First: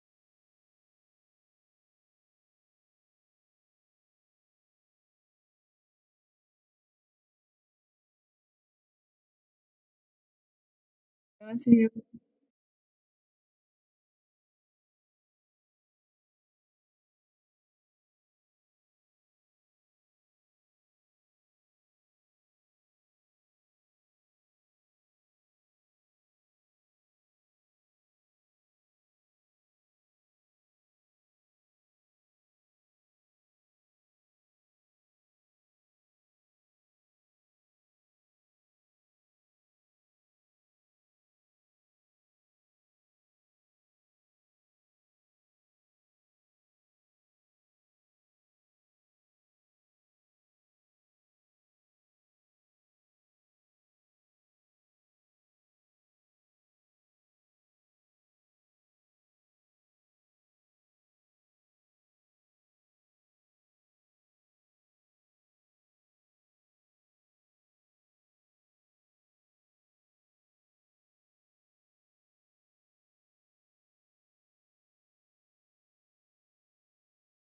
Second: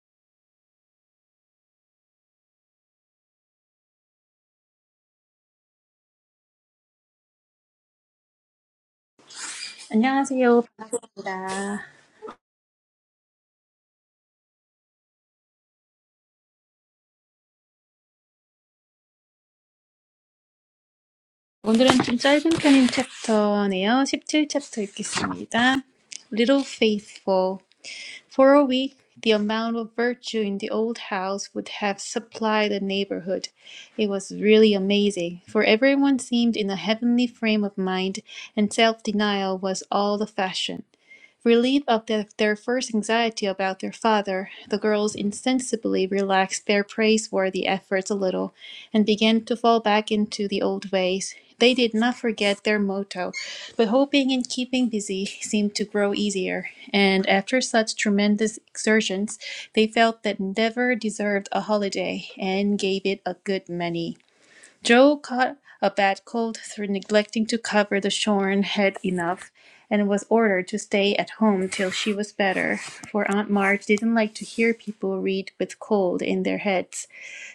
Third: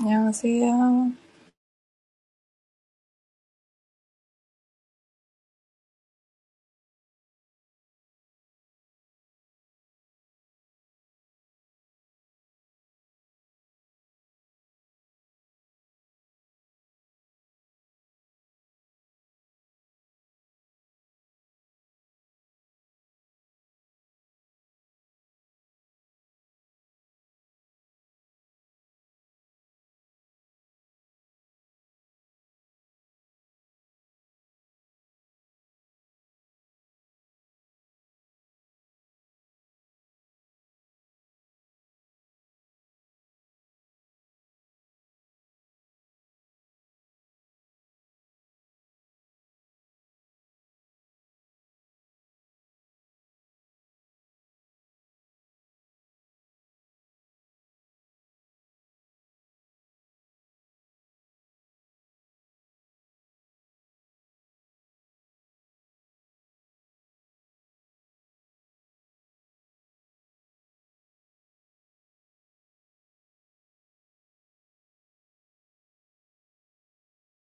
안녕하세요. 안녕하세요. Once he 반갑습니다. 오늘은 좀 짧은 편인 챕터네요. 십칠 챕터 읽겠습니다. Little faithful. For a week, the amount of virtue in the old house would have supplied the neighborhood. It was really amazing, for everyone seemed in a heavenly frame of mind, and self denial was all the fashion. Relieved of the- their first anxiety about their father, the girls insensibly relaxed their praiseworthy efforts a little and began to fall back into the old ways. They did not forget their motto, but hoping and keeping busy seemed to grow easier, and after such tremendous exertions, they felt that Endeavor deserved a holiday and gave it a good many. Joe caught a bad cold through neglecting to cover the shorn head enough, and was ordered to stay at home till she was better, for Aunt Marge didn't like to hear people read with cold in their heads.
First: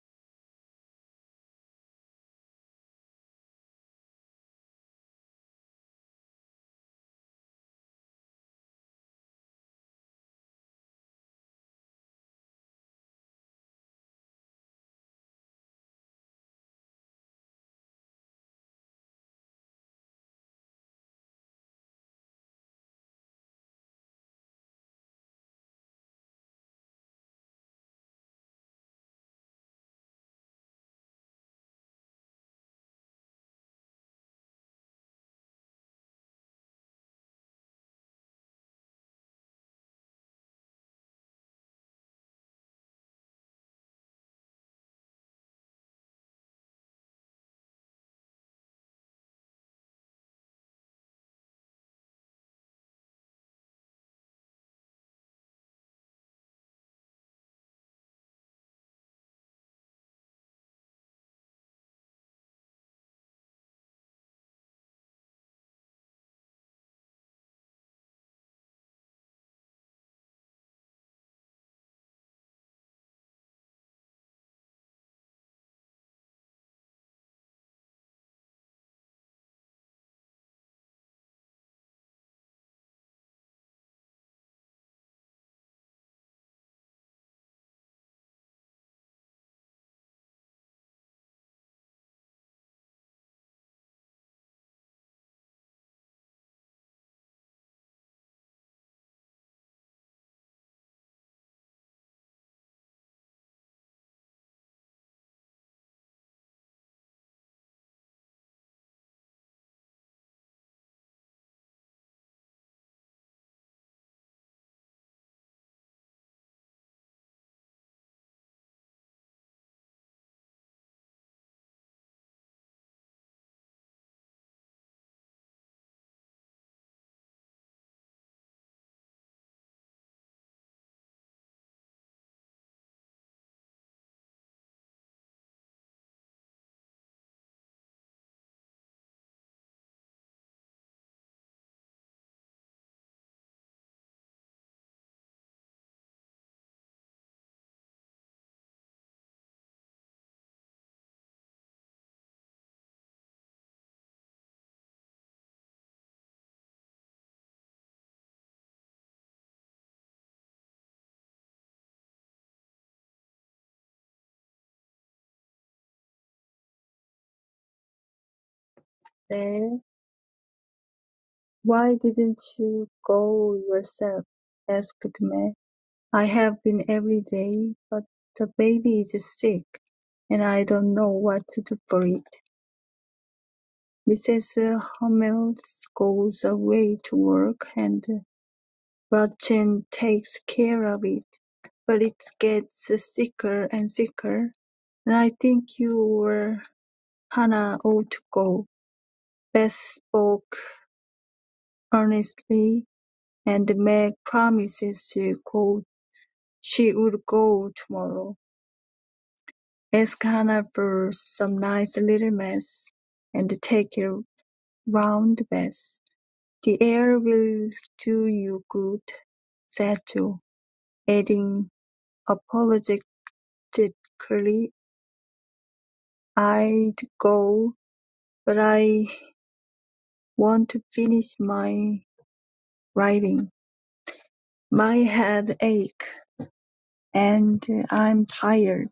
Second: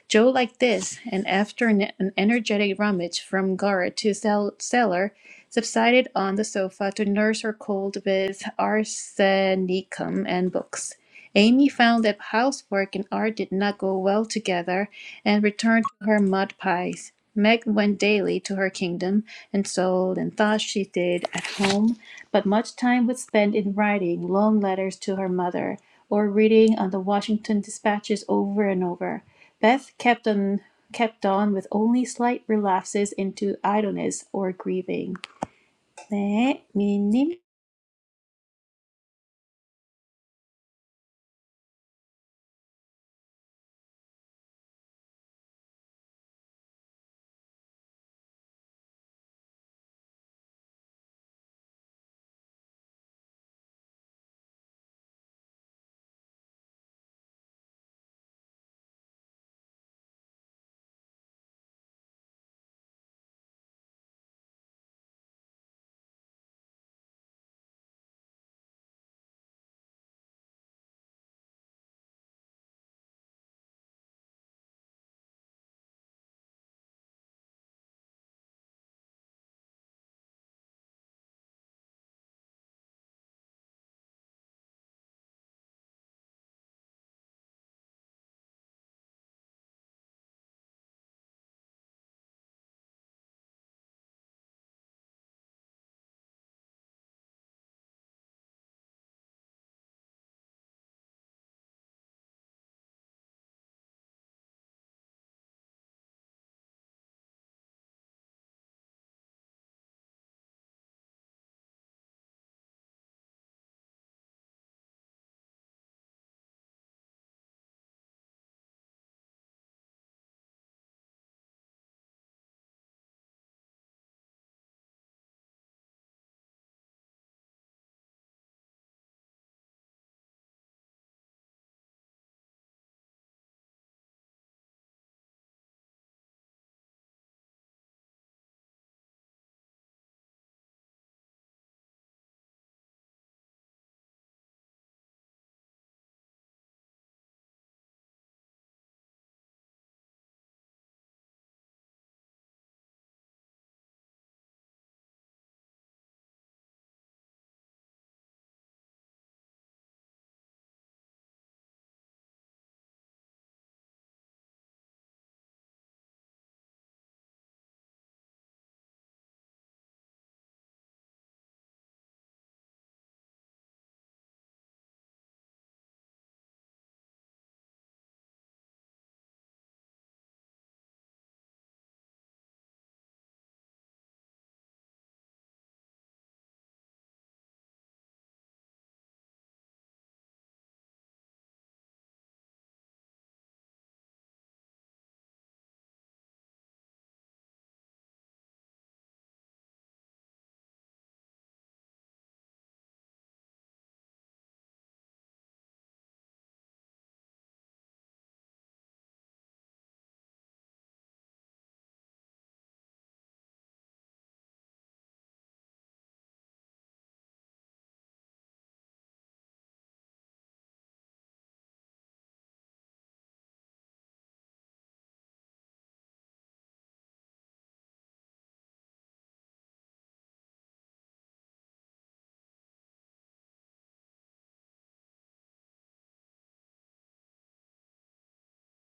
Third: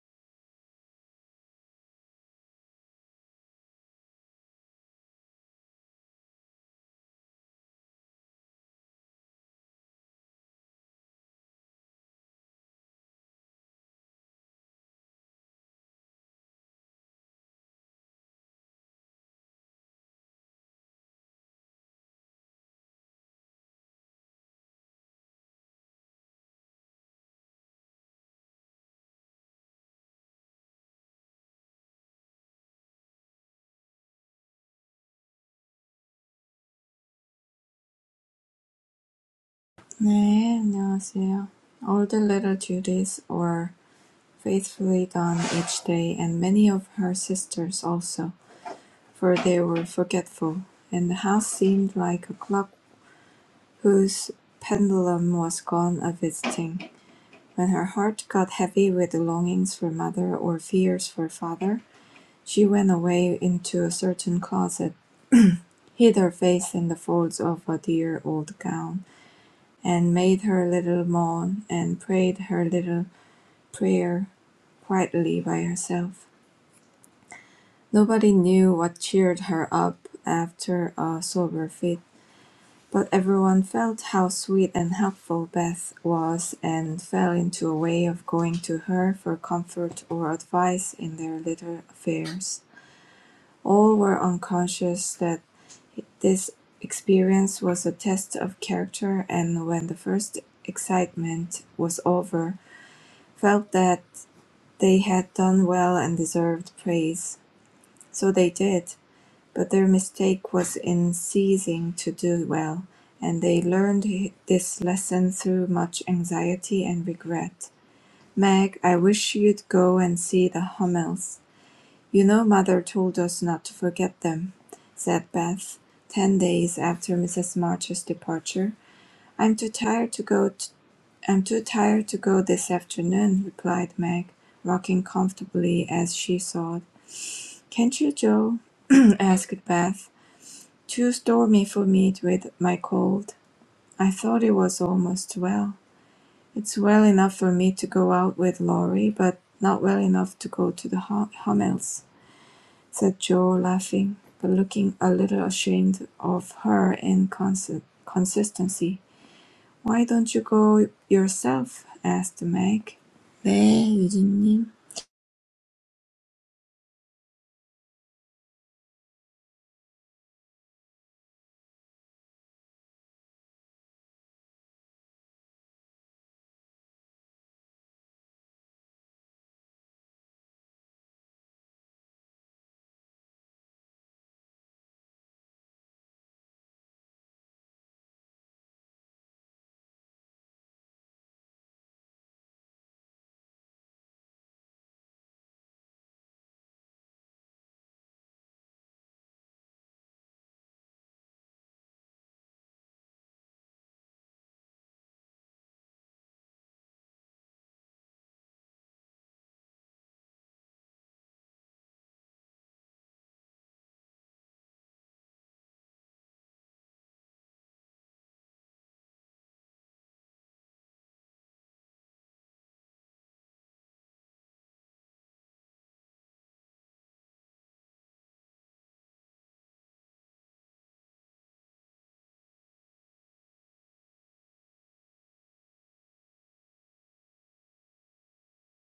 Joe liked this, and after an, energetic rummage from garret to cellar, subsided on the sofa to nurse her cold with arsenicum and books. Amy found that housework and art did not go well together and returned to her mud pies. Meg went daily to her kingdom and sold and thought she did at home, but much time was spent in writing long letters to her mother or reading on the Washington dispatches over and over. Beth kept on kept on with only slight relapses into idleness or grieving. 네, 미니님. 네, 안녕하세요. All the little duties were faithfully done each day, and many of her sisters also, for they were forgetful, and the house seemed like a clock whose pendulum was gone a visiting. When her heart got heavy with longings for mother or fears for father, she went away into a certain closet, hid her face in the folds of a dear old gown. and made her little moan and prayed her little prayer quietly by herself. Nobody knew what cheered her up after a sober fit, but everyone felt how sweet and helpful Beth was and fell into a way of going to her for comfort or advice in their little affairs. All were unconscious that this experience was a test of character, and when the first excitement was over, felt that they had done well and deserved praise. So they did, but their mistake was in ceasing to do well, and they learned this lesson through much anxiety and regret. Meg, I wish you'd go and see the Hummels. You know, Mother told us not to forget them, said Beth, ten days after Mrs. March's departure. I'm too tired to go t- "I'm too tired to go this afternoon," replied Meg, rocking comfortably as she thought. "Can't you, Joe?" asked Beth. "Too stormy for me with my cold. I thought it was almost well. It's well enough for me to go out with Laurie, but not well enough to go to the Hum- Hummels'," said Joe, laughing, but looking a little ashamed of her inconsistency. "Why don't you go yourself?" asked Meg. "네, 유진님." "Why didn't you go yourself?" asked May. "I have been every day, but the baby is sick, and I don't know what to do for it. Mrs. Hummels goes away to work, and Gretchen takes care of it, but it gets sicker and sicker, and I think you or Hannah ought to go." Beth spoke earnestly. and Meg promises she go she would go tomorrow, ask Hannah for some nice little mess, and take a round bath. The air will do you good, said Joe, adding apologetically, I'd go, but I want to finish my writing. My head aches, and I'm tired.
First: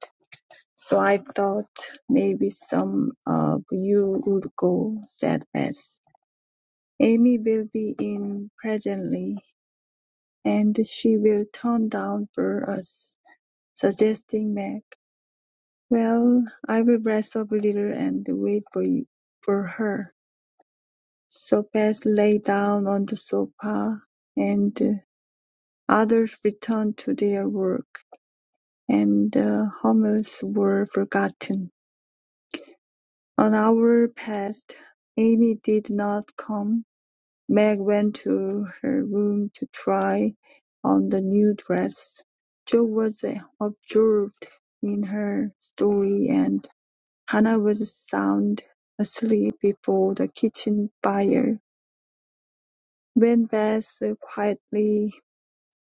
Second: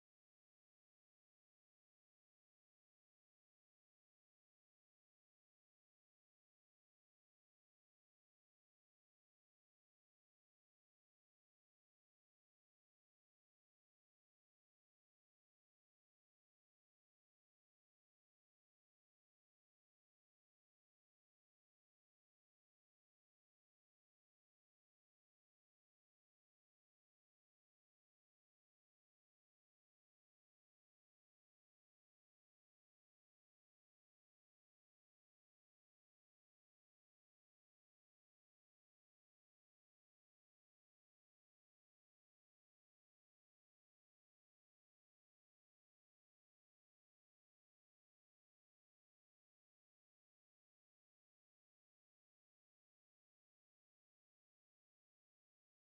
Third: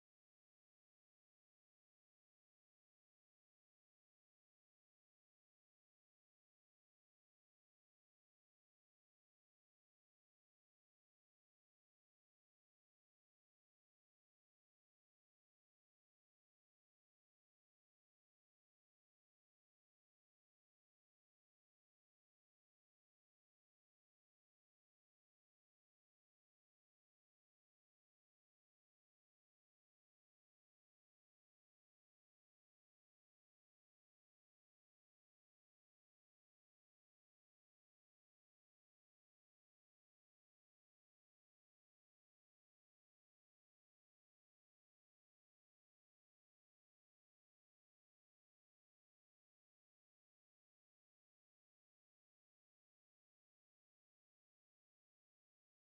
"So I thought maybe some of you would go," said Beth. "Amy will be in presently, and she will turn down for us," suggesting Meg. "Well, I will rest up a little and wait for you, for her." So Beth lay down on the sofa, and others returned to their work, and the Hummels were forgotten. An hour passed. Amy did not come. Meg went to her room to try on the new dress. Jo was absorbed in her story and Hannah was sound asleep before the kitchen fire, when Beth quietly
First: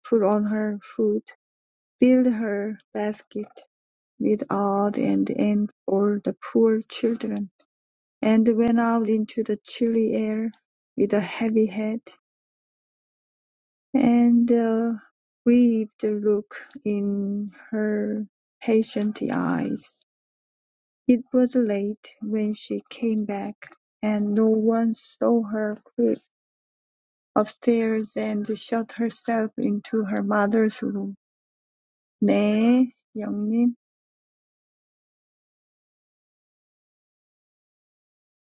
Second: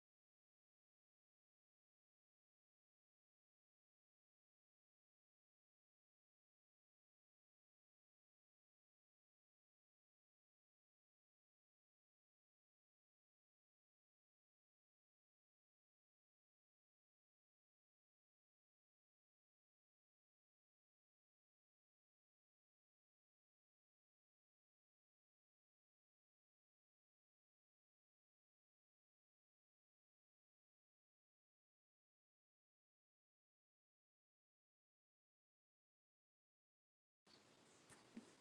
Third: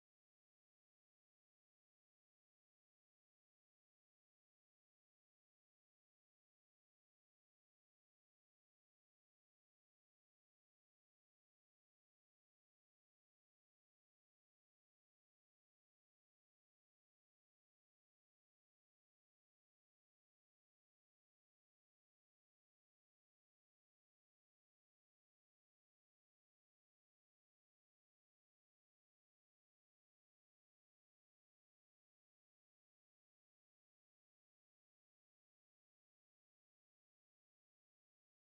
put on her hood, filled her basket with odd and end for the poor children. and went out into the chilly air with a heavy head and a grieved look in her patient eyes. It was late when she came back, and no one saw her creep upstairs and shut herself into her mother's room. 네, 영님.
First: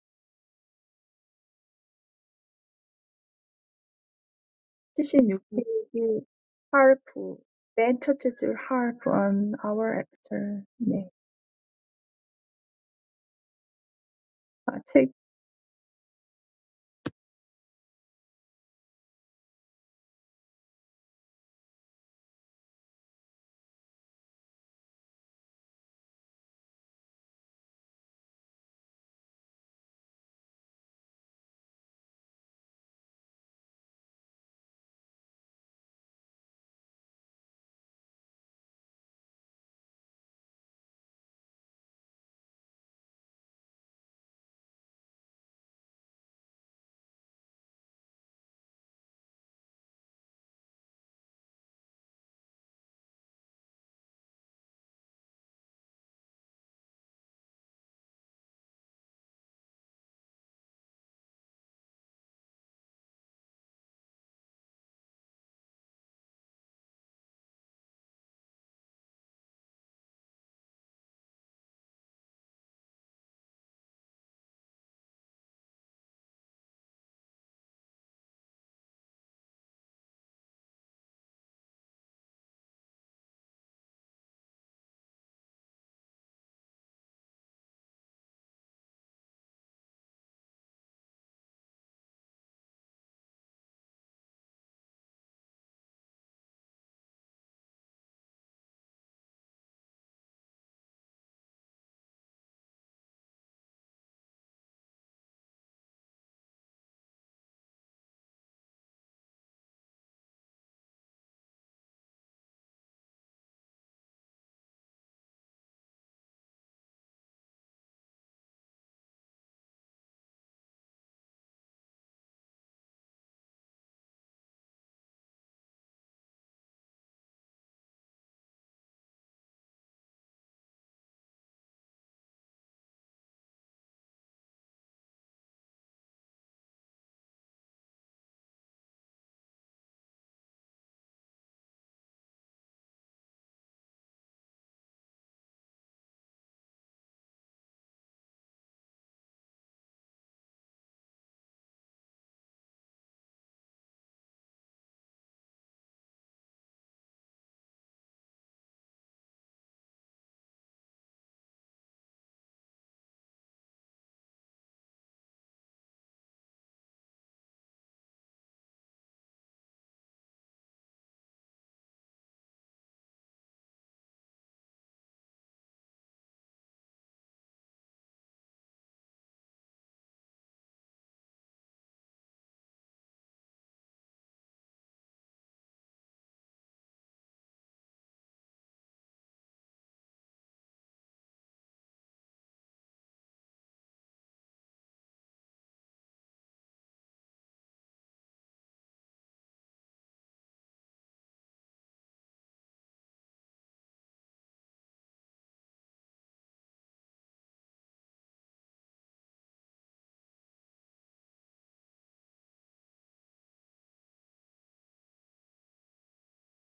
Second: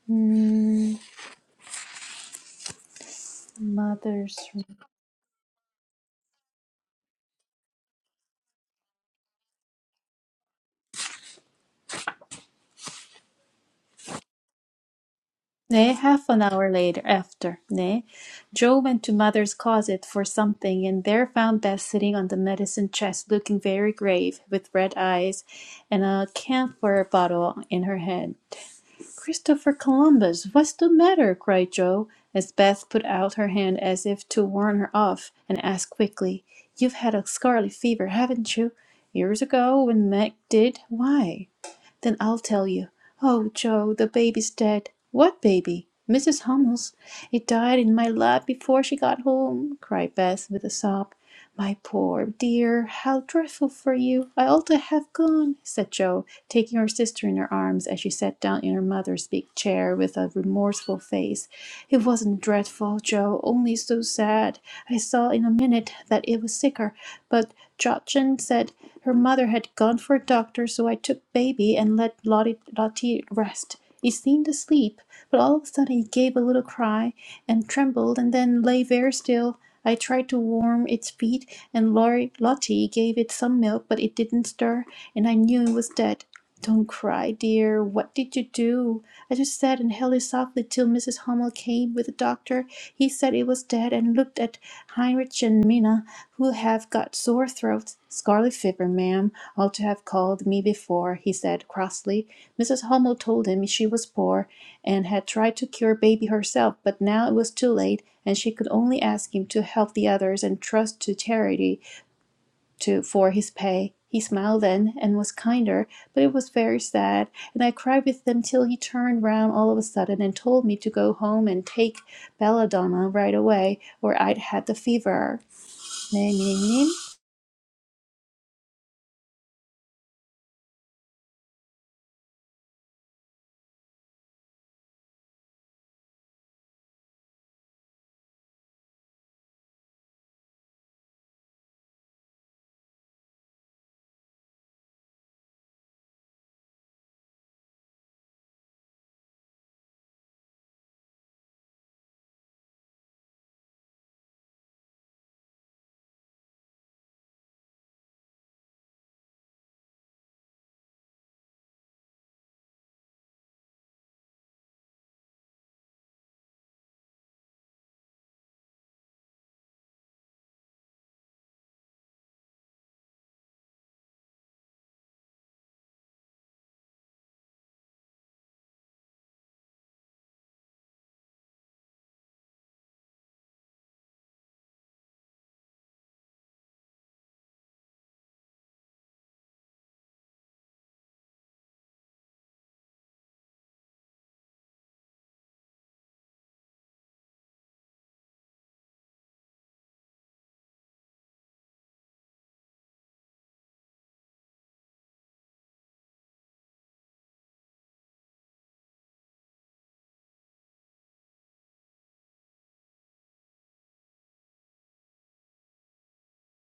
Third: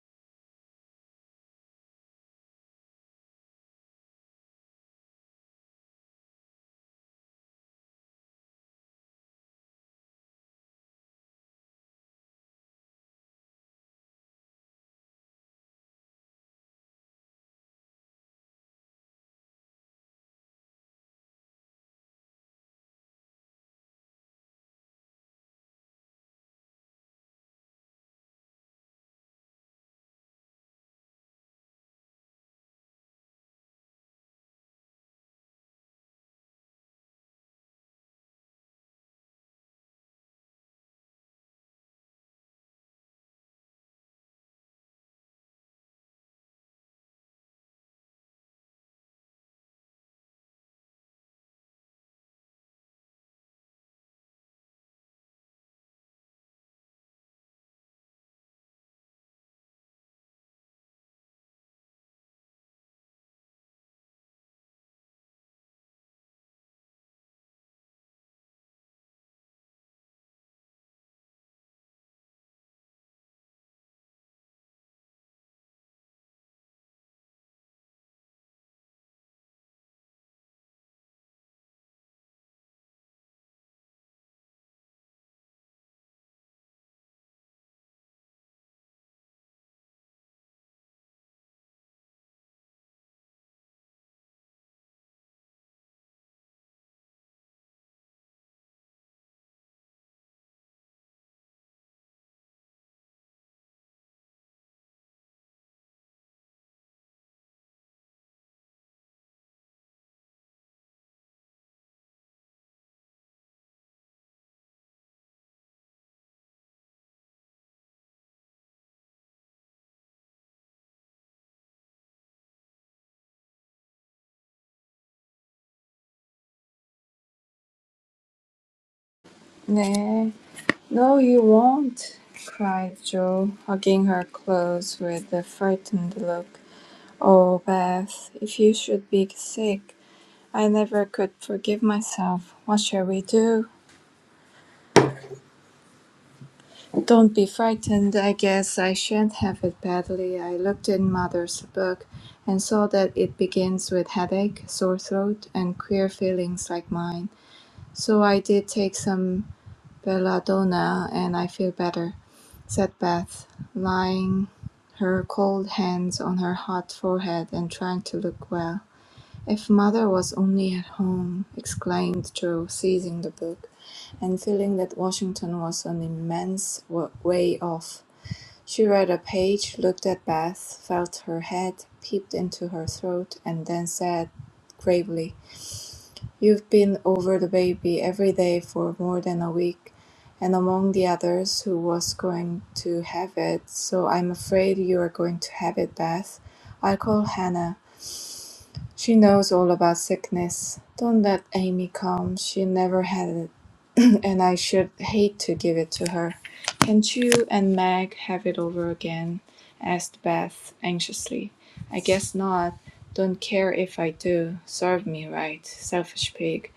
음, mother's 76페이지 harp, 맨 첫째 줄 harp on our after. 네, 아, 책 네, half an hour later after. 네. Joe went to mother's closet for something and there found Beth sitting on the medicine chest looking very grave with red eyes and a camphor bottle in her hand. Christopher Columbus, what's the matter? cried Joe, as Beth put out her hand as if to warn her off, and asked quickly, You've had a scarlet fever, haven't you? Years ago, when Meg did. Why? Then I'll tell you. Oh, Joe, the baby's dead. What baby? Mrs. Hummel's. It died in my lap before she got home, cried Beth with a sob. My poor dear, how dreadful for you! I ought to have gone, said Jo, taking her sister in her arms as she sat down in her mother's big chair with a remorseful face. It wasn't dreadful, Jo, only so sad. I saw in a minute that it was sicker, but Jochen said her mother had gone for a doctor, so I took baby and let Lottie, Lottie rest. He seemed asleep, but all of a sudden he gave a little cry and trembled and then lay very still. I tried to warm its feet, and Lottie gave it some milk, but it didn't stir, and I knew it was dead. Don't cry, dear. What did you do? I just sat and held it softly till Mrs. Hummel came with the doctor. He said it was dead and looked at Heinrich and Minna, who have got sore throats. Scarlet fever, ma'am, ought to have called me before, he said crossly. Mrs. Hummel told him she was poor and had tried to cure baby herself, but now it was too late, and she could only ask him to help the others and trust to charity to for his pay. He smiled then and was kinder, but it was very sad, and I cried with them till he turned round all of a sudden and told me to go home and take belladonna right away, or I'd had the fever. 네, 미니님. 네. No, you won't, cried Joe, hugging her close with a frightened look. Oh, Beth, if you should be sick, I never could forgive myself. What shall we do? Don't be frightened. I guess I shan't have it badly. I looked in Mother's book and saw that it begins with headache, sore throat, and queer feelings like mine. So I did take some belladonna and I feel better, said Beth, lying her cold hands on her hot forehead and trying to look well. If mother was only at home, exclaimed Joe, seizing the book and feeling that Washington was an immense wa- way off. She read a page, looked at Beth, felt her head, peeped into her throat, and then said gravely, You've been over the baby every day for more than a week, and among the others who was going to have it, so I'm afraid you're going to have it, Beth. I'll call Hannah. She knows all about sickness. Don't let Amy come. She never had it, and I should hate to give it to her. Can't you and Meg have it over again? asked Beth anxiously. I guess not. Don't care if I do. Serve me right, selfish pig.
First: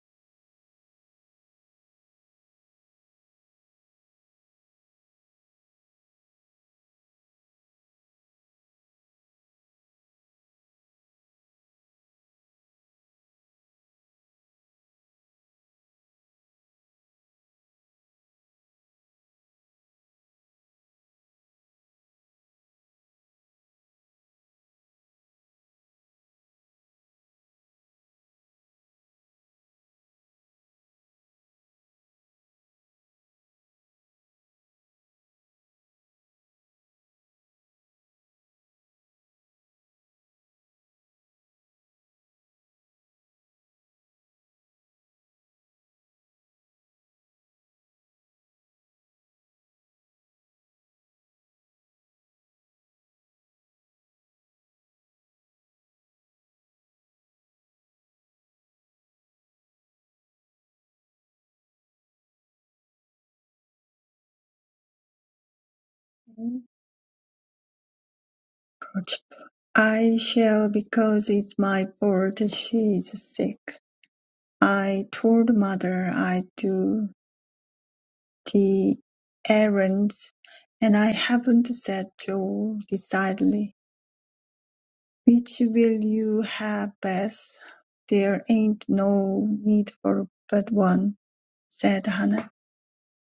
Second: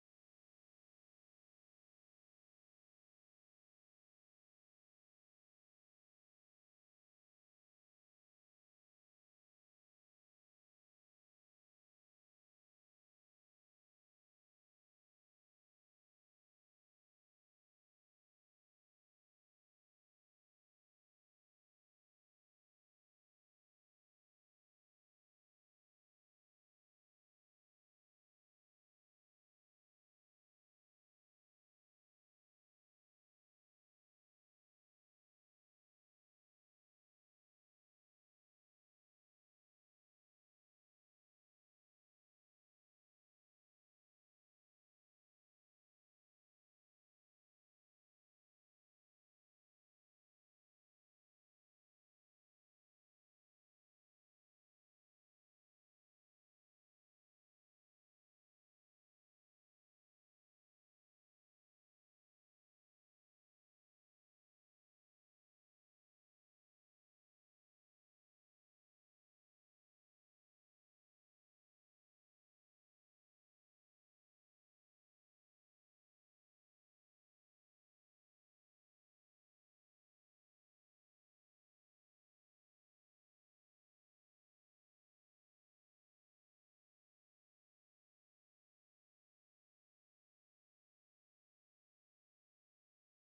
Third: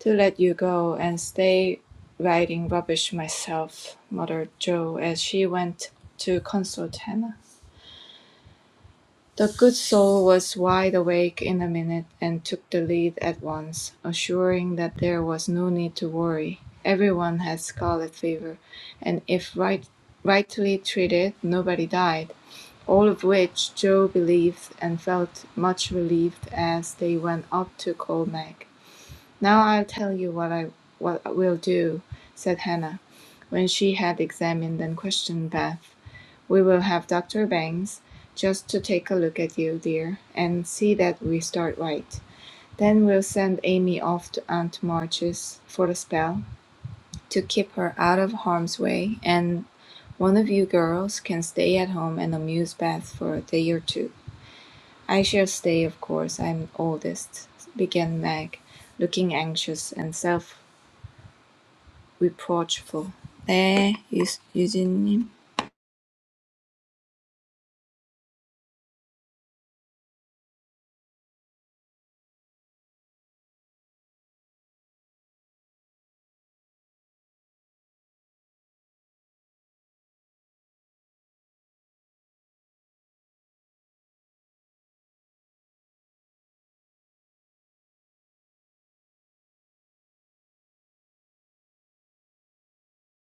To let you go and stay writing rubbish myself, muttered Jo as she went to consult Hannah. The good soul was wide awake in a minute and took the lead at once, assuring that there was no need to worry. Everyone had scarlet fever, and if right, rightly treated, nobody died. All of which Joe believed and felt much relieved as they went up to call Meg. "Now I'll tell you what I what we'll do," said Hannah, when she had examined and questioned Beth. "We will have Doctor Bangs just to take a look at you, dear, and see that we start right. Then we'll send Amy off to Aunt March's for a spell, to keep her out of harm's way, and one of you girls can stay at home and amuse Beth for a day or two." "I shall stay, of course. I'm oldest," began Meg, looking anxious and self reproachful. 네, 유- 유진님. Project. I shall because it's my fault she's sick. I told mother I do the errands, and I haven't said Joe decidedly. Which will you have, best? There ain't no need for but one, said Hannah.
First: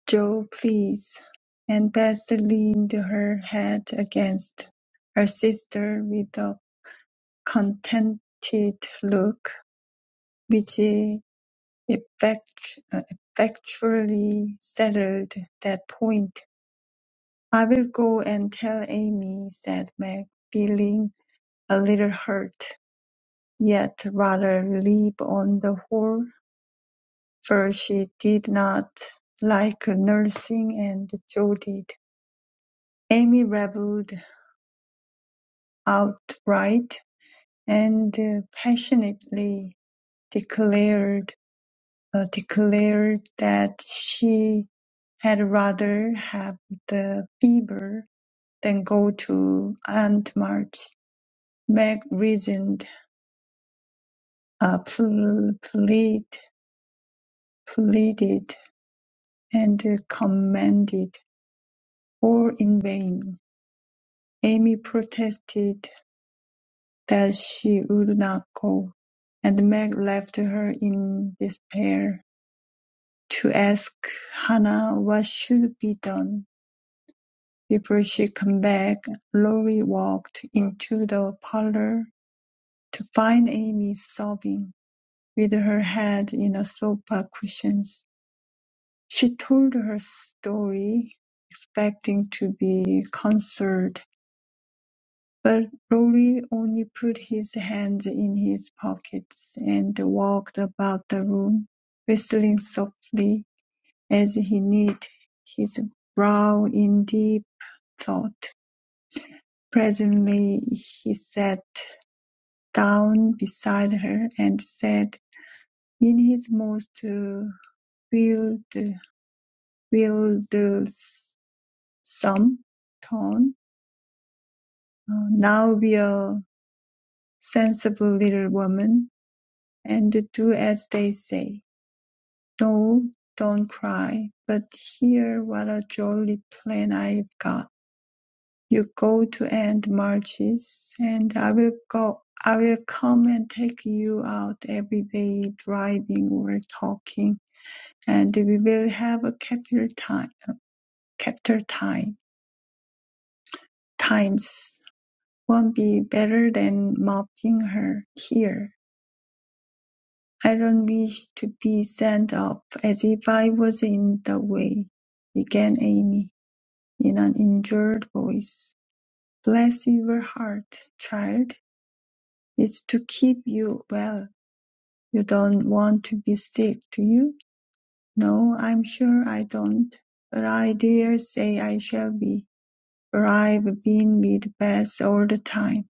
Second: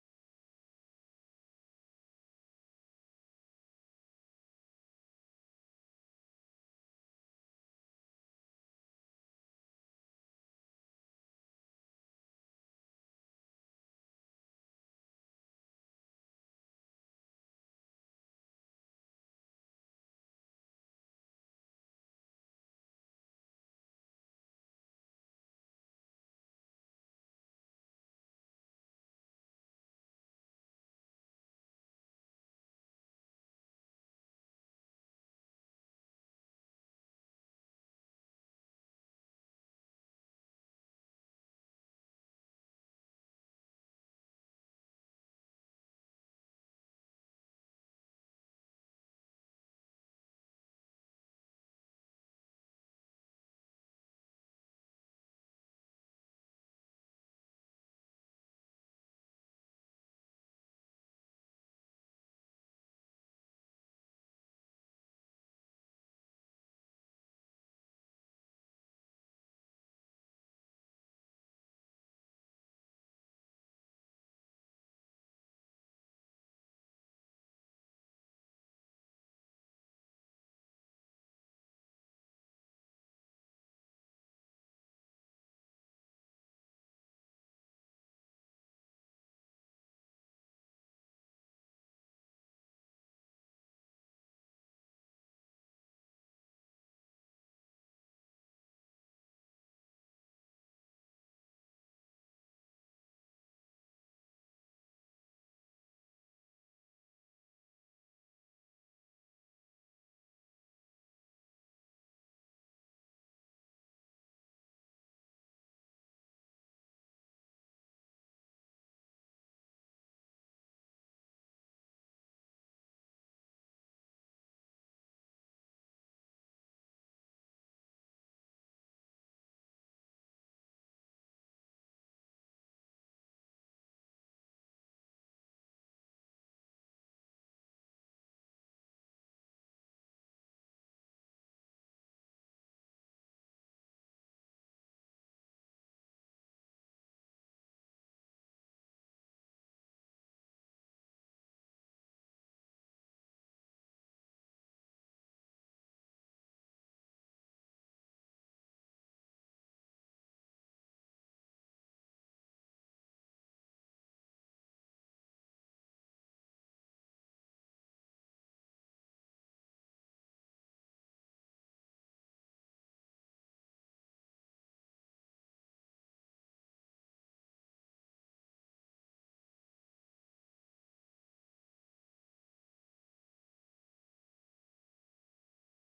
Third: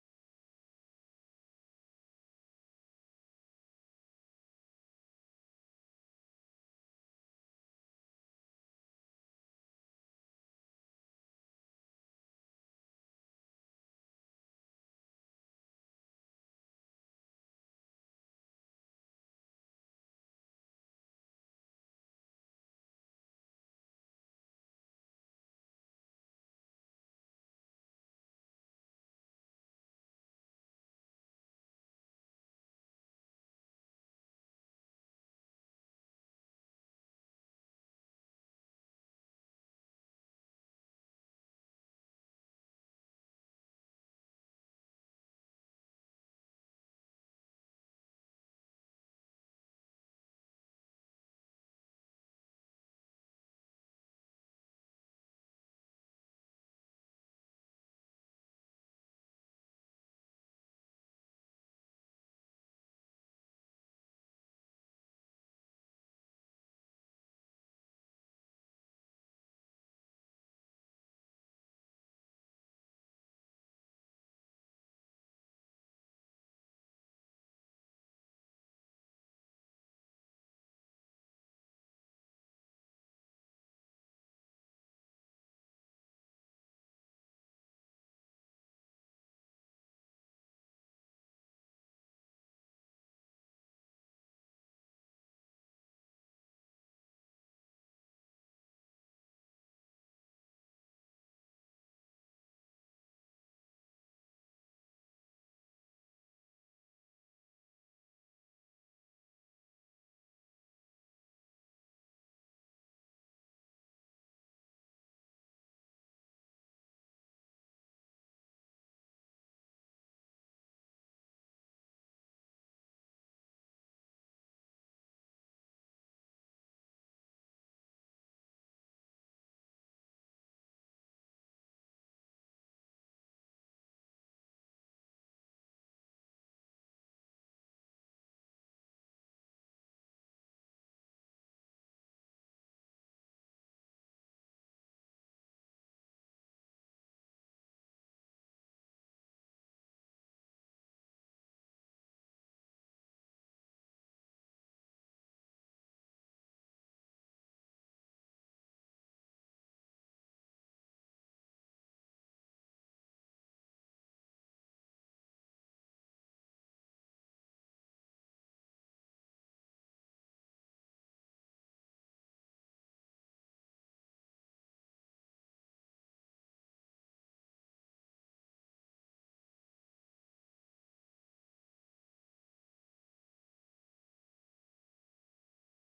Joe, please," and Beth leaned her head against her sister with a contented look, which effect- uh, effectually settled that point. "I'll go and tell Amy," said Meg, feeling a little hurt, yet rather relieved on the whole, for she did not like nursing, and Joe did. Amy rebelled outright and uh, passionately declared uh, declared that she had rather have the fever than go to Aunt March. Meg reasoned, uh, pl- plead, pleaded, and commanded, all in vain. Amy protested that she would not go, and Meg left her in despair. To ask Hannah what should be done. Before she came back, Lori walked into the parlor to find Amy sobbing, with her head in a sofa cushions. She told her story, expecting to be consoled, but Lori only put his hands in his pockets and walked about the room, whistling softly. As he knit his brow in deep thought, presently he sat down beside her, and said in his most wild wildsome tone, "Now be a sensible little woman, and do as they say. No, don't cry, but hear what a jolly plan I've got. You go to end marches, and I will go. I will come and take you out every day, driving or talking, and we will have a capital time. Capital time times won't be better than mopping her here. I don't wish to be sent up as if I was in the way, began Amy in an injured voice. Bless your heart, child. It's to keep you well. You don't want to be sick, do you? No, I'm sure I don't. But I dare say I shall be, for I've been with Bess all the time.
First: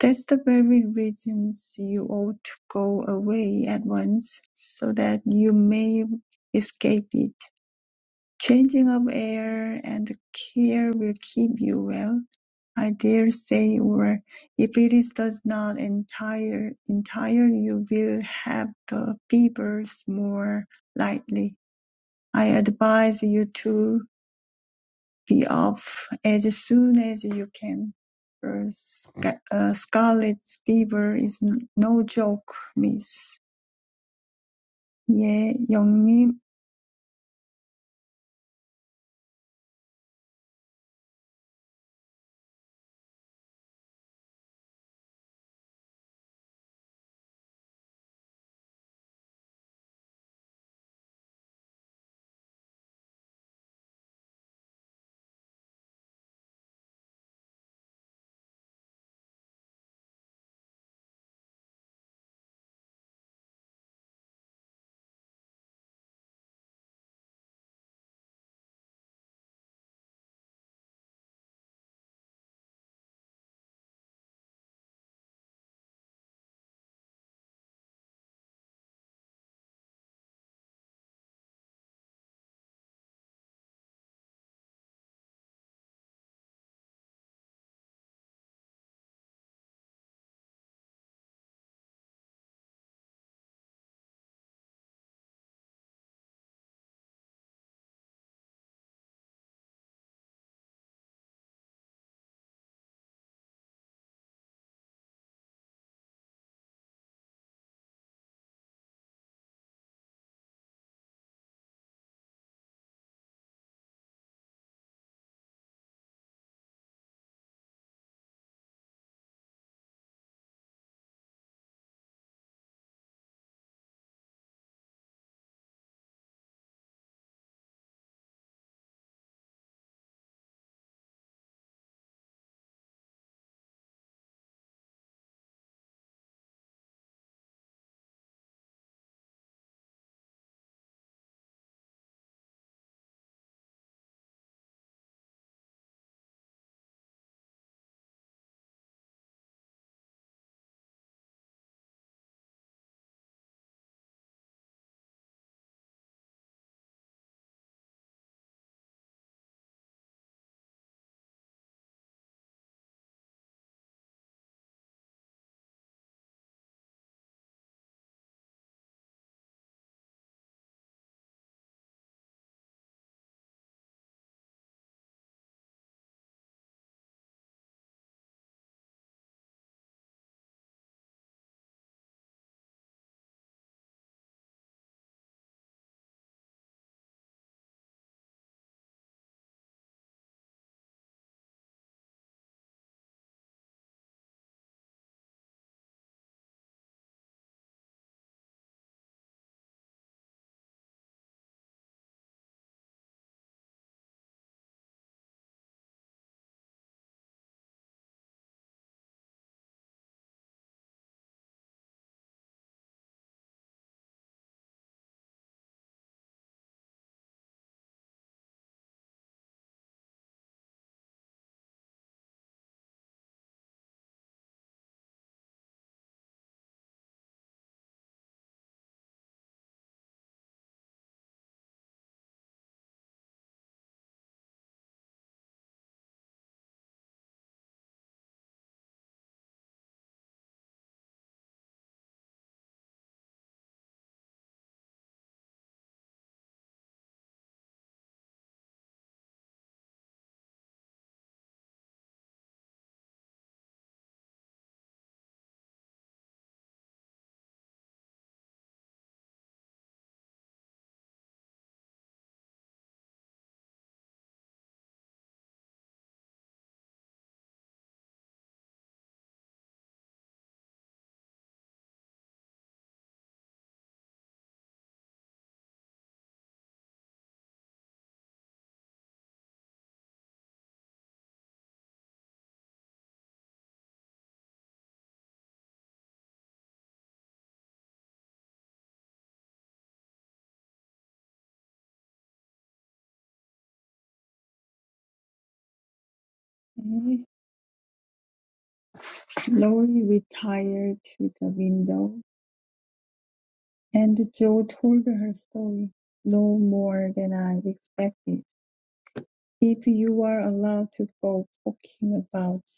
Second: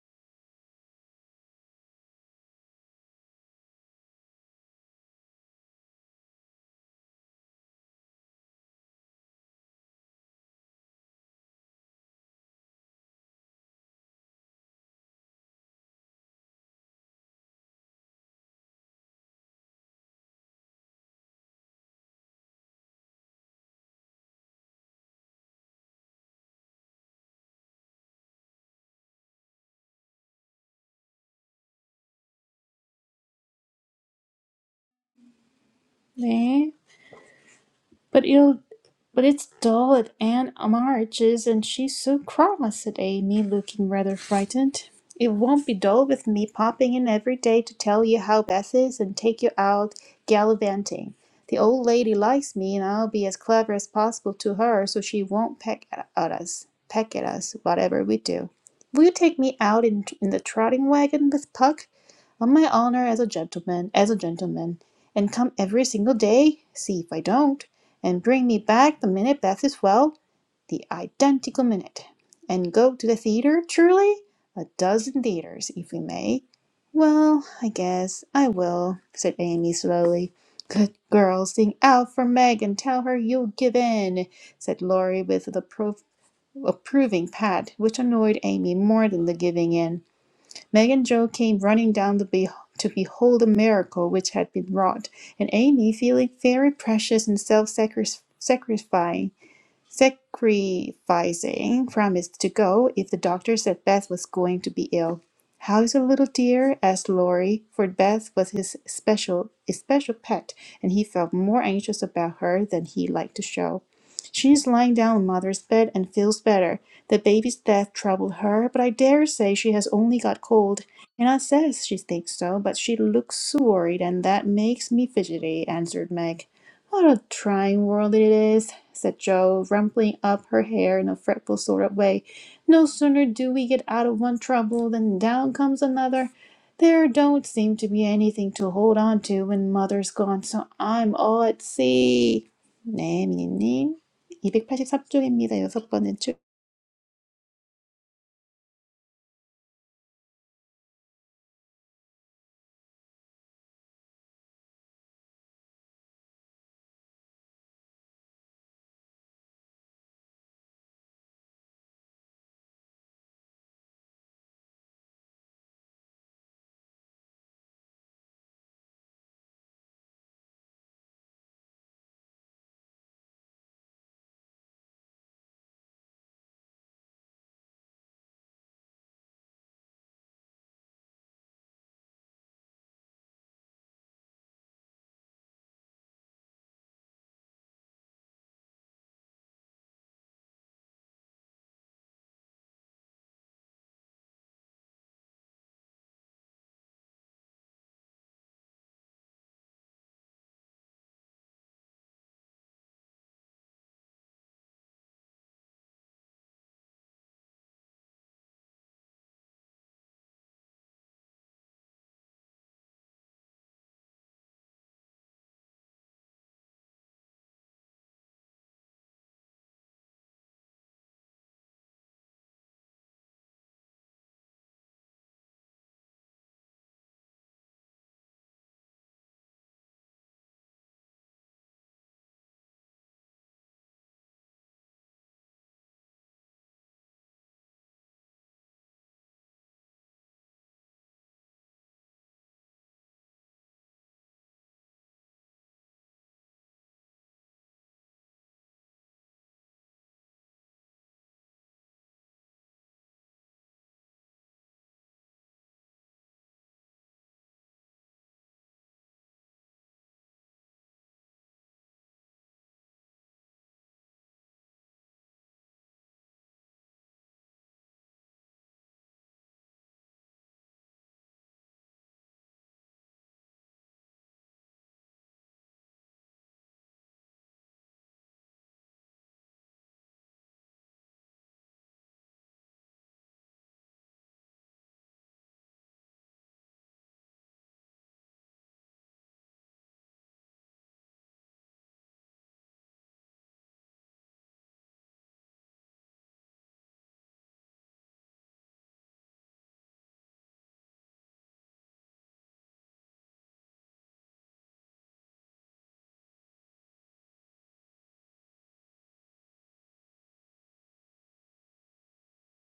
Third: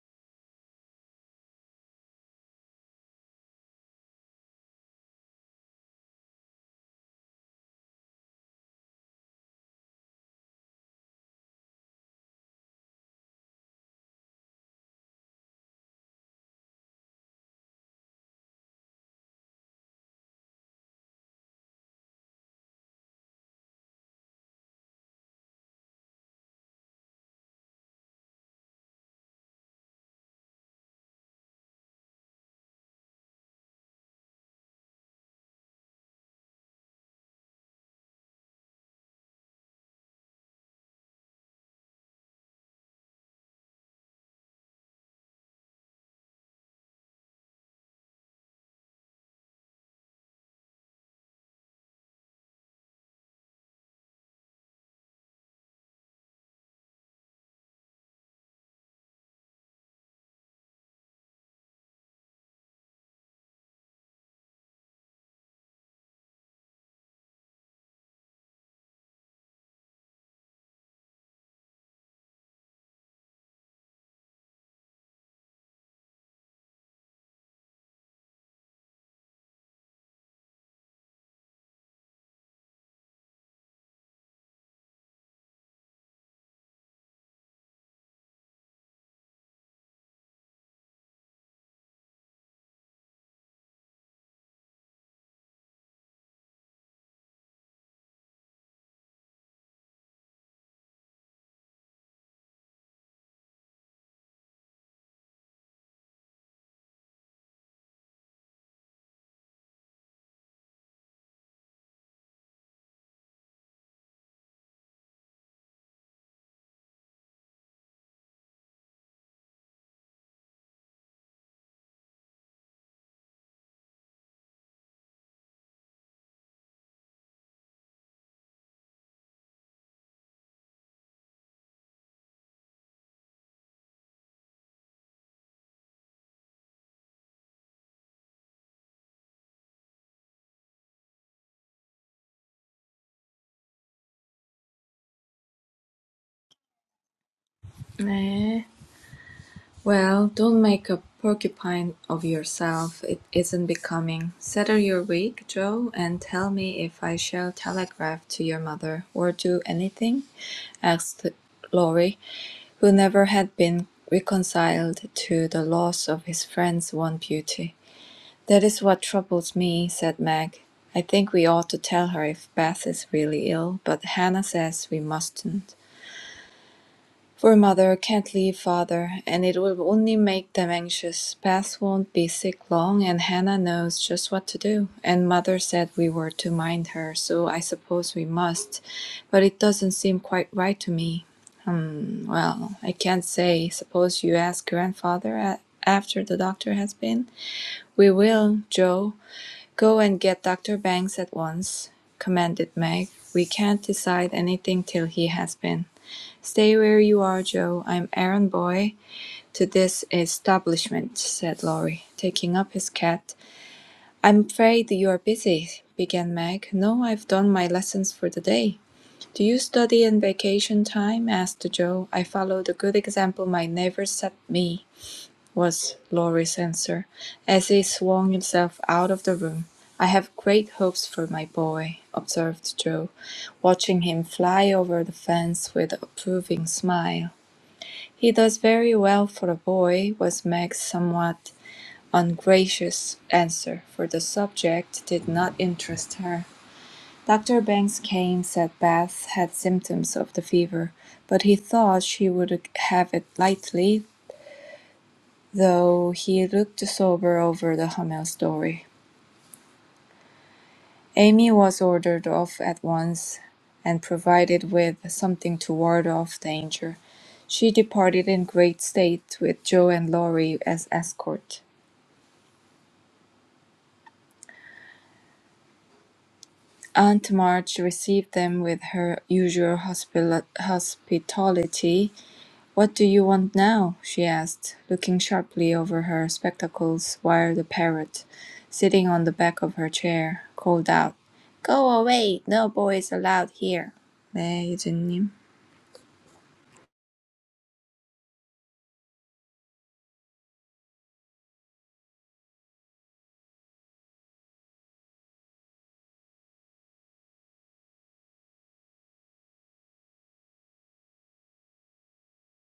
That's the very reason you ought to go away at once, so that you may escape it. Changing of air and care will keep you well. I dare say, or if it does not entire entire, you will have the fevers more lightly. I advise you to be off as soon as you can. for sca- uh, scarlet fever is n- no joke, miss. 예, 영님. 네. But it'll but it's dull at Aunt March's, and she's so cross," said Amy, looking rather frightened. "It won't be dull with me popping in every day to tell you how Beth is and take you out gallivanting. The old lady likes me, and I'll be as clever as possible to her, so she won't peck at at us, peck at us, whatever we do. Will you take me out in, in the trotting wagon with Puck? On my honor as a gentleman, as a gentleman, and come every single day, see if I don't, and bring me back the minute Beth is well, the identical minute, and go to the theater, truly, a dozen theaters, if we may. Well, I guess I will, said Amy slowly. Good girl, sing out for Meg and tell her you'll give in, said Laurie with the appro- approving pat, which annoyed Amy more than the giving in. Meg and Joe came running down the be- to behold the miracle which had been wrought, and Amy, feeling very precious and self sacrificing, Sacrificing promised to go if the doctor said Beth was going to be ill. How's your little dear? asked Laurie, for Beth was his special his special pet, and he felt more anxious about her than he liked to show. She's lying down on mother's bed and feels better. The baby's death troubled her, but I dare say she has only got cold. Anna says she thinks so, but she looks so worried, and that makes me fidgety, answered Meg. What a trying world it is, said Jo, rumpling up her hair in a fretful sort of way. No sooner do we get out of one trouble than down comes another. There don't seem to be anything to hold on to when mother's gone, so I'm all at sea. 네, 미니님. 283쪽입니다. 여섯 번째 줄. 네. Well, don't make a porcupine of yourself. It isn't becoming. Settle your wig, Joe, and tell me if I shall telegraph to your mother or do anything? asked Laurie, who never had been reconciled to the loss of his friend's one beauty. That is what troubles me, said Meg. I think we ought to tell her if Beth is really ill, but Hannah says we mustn't. For mother can't leave father, and it will only make them anxious. Beth won't be sick long, and Hannah knows just what to do. And mother said we were to mind her, so I suppose we must. But it doesn't seem quite right to me. Well, I can't say. Suppose you ask grandfather a- after the doctor has been? We will, Joe. Go and get Dr. Banks at once, commanded Meg. We can't decide anything till he has been. Stay where you are, Joe. I'm errand boy. "To this establishment," said Laurie, taking up his cat. "I'm afraid you're busy," began Meg. "No, I've done my lessons for the day." "Do you study in vacation time?" asked Joe. "I follow the good example my neighbors set me," was Laurie's answer, as he swung himself out of the room. "I have great hopes for my boy," observed Joe, watching him fly over the fence with an approving smile. He does very well for a boy, was Meg's somewhat ungracious answer, for the subject did not interest her. Dr. Banks Kane said Beth had symptoms of the fever, but he thought she would have it lightly, though he looked sober over the Hummel story. Amy was ordered off at once and provided with something to ward off danger. She departed in great state with Joe and Laurie as escort. Aunt March received them with her usual hospil- hospitality. "What do you want now?" she asked, looking sharply over her spectacles while the parrot, sitting on the back of her chair, called out, "Go away! No boys allowed here." 네, 유진님. 네. Lori retired to the window, and Jo told her story, no more than I expected. If you are allowed to go poking about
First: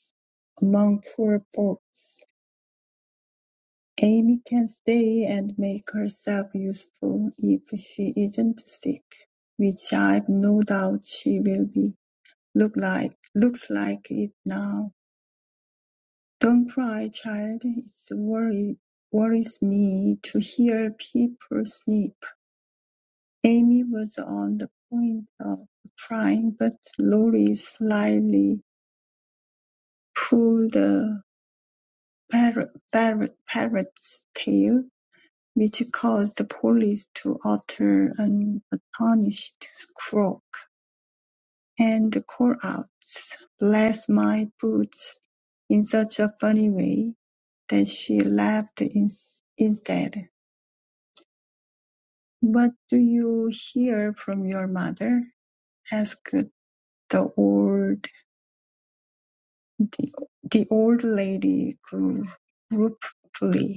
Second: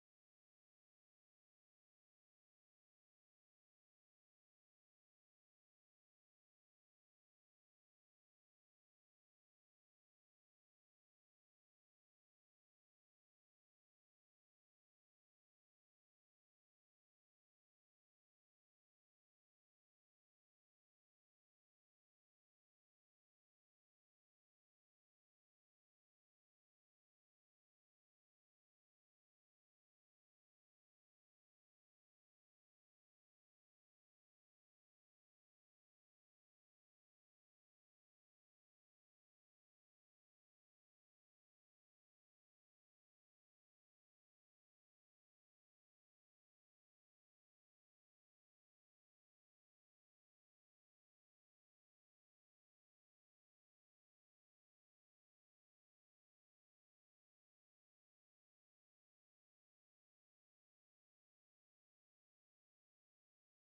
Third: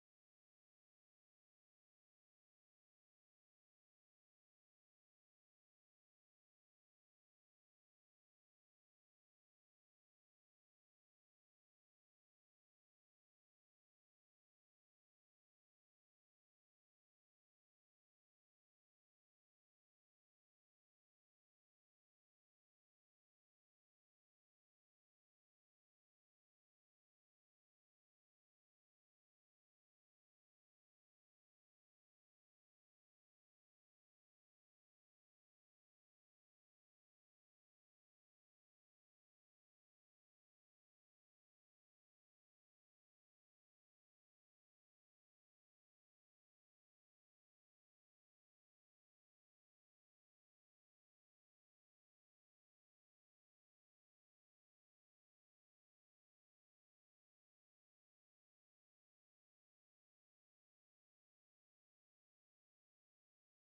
among poor folks, Amy can stay and make herself useful if she isn't sick, which I've no doubt she will be. Look like looks like it now. Don't cry, child. It's worry worries me to hear people sneeze. Amy was on the point of crying, but Laurie slyly pulled the parrot's tail, which caused the police to utter an astonished croak and call out "Bless my boots" in such a funny way that she laughed ins- instead. "What do you hear from your mother?" asked the old the, the old lady gru- gruffly.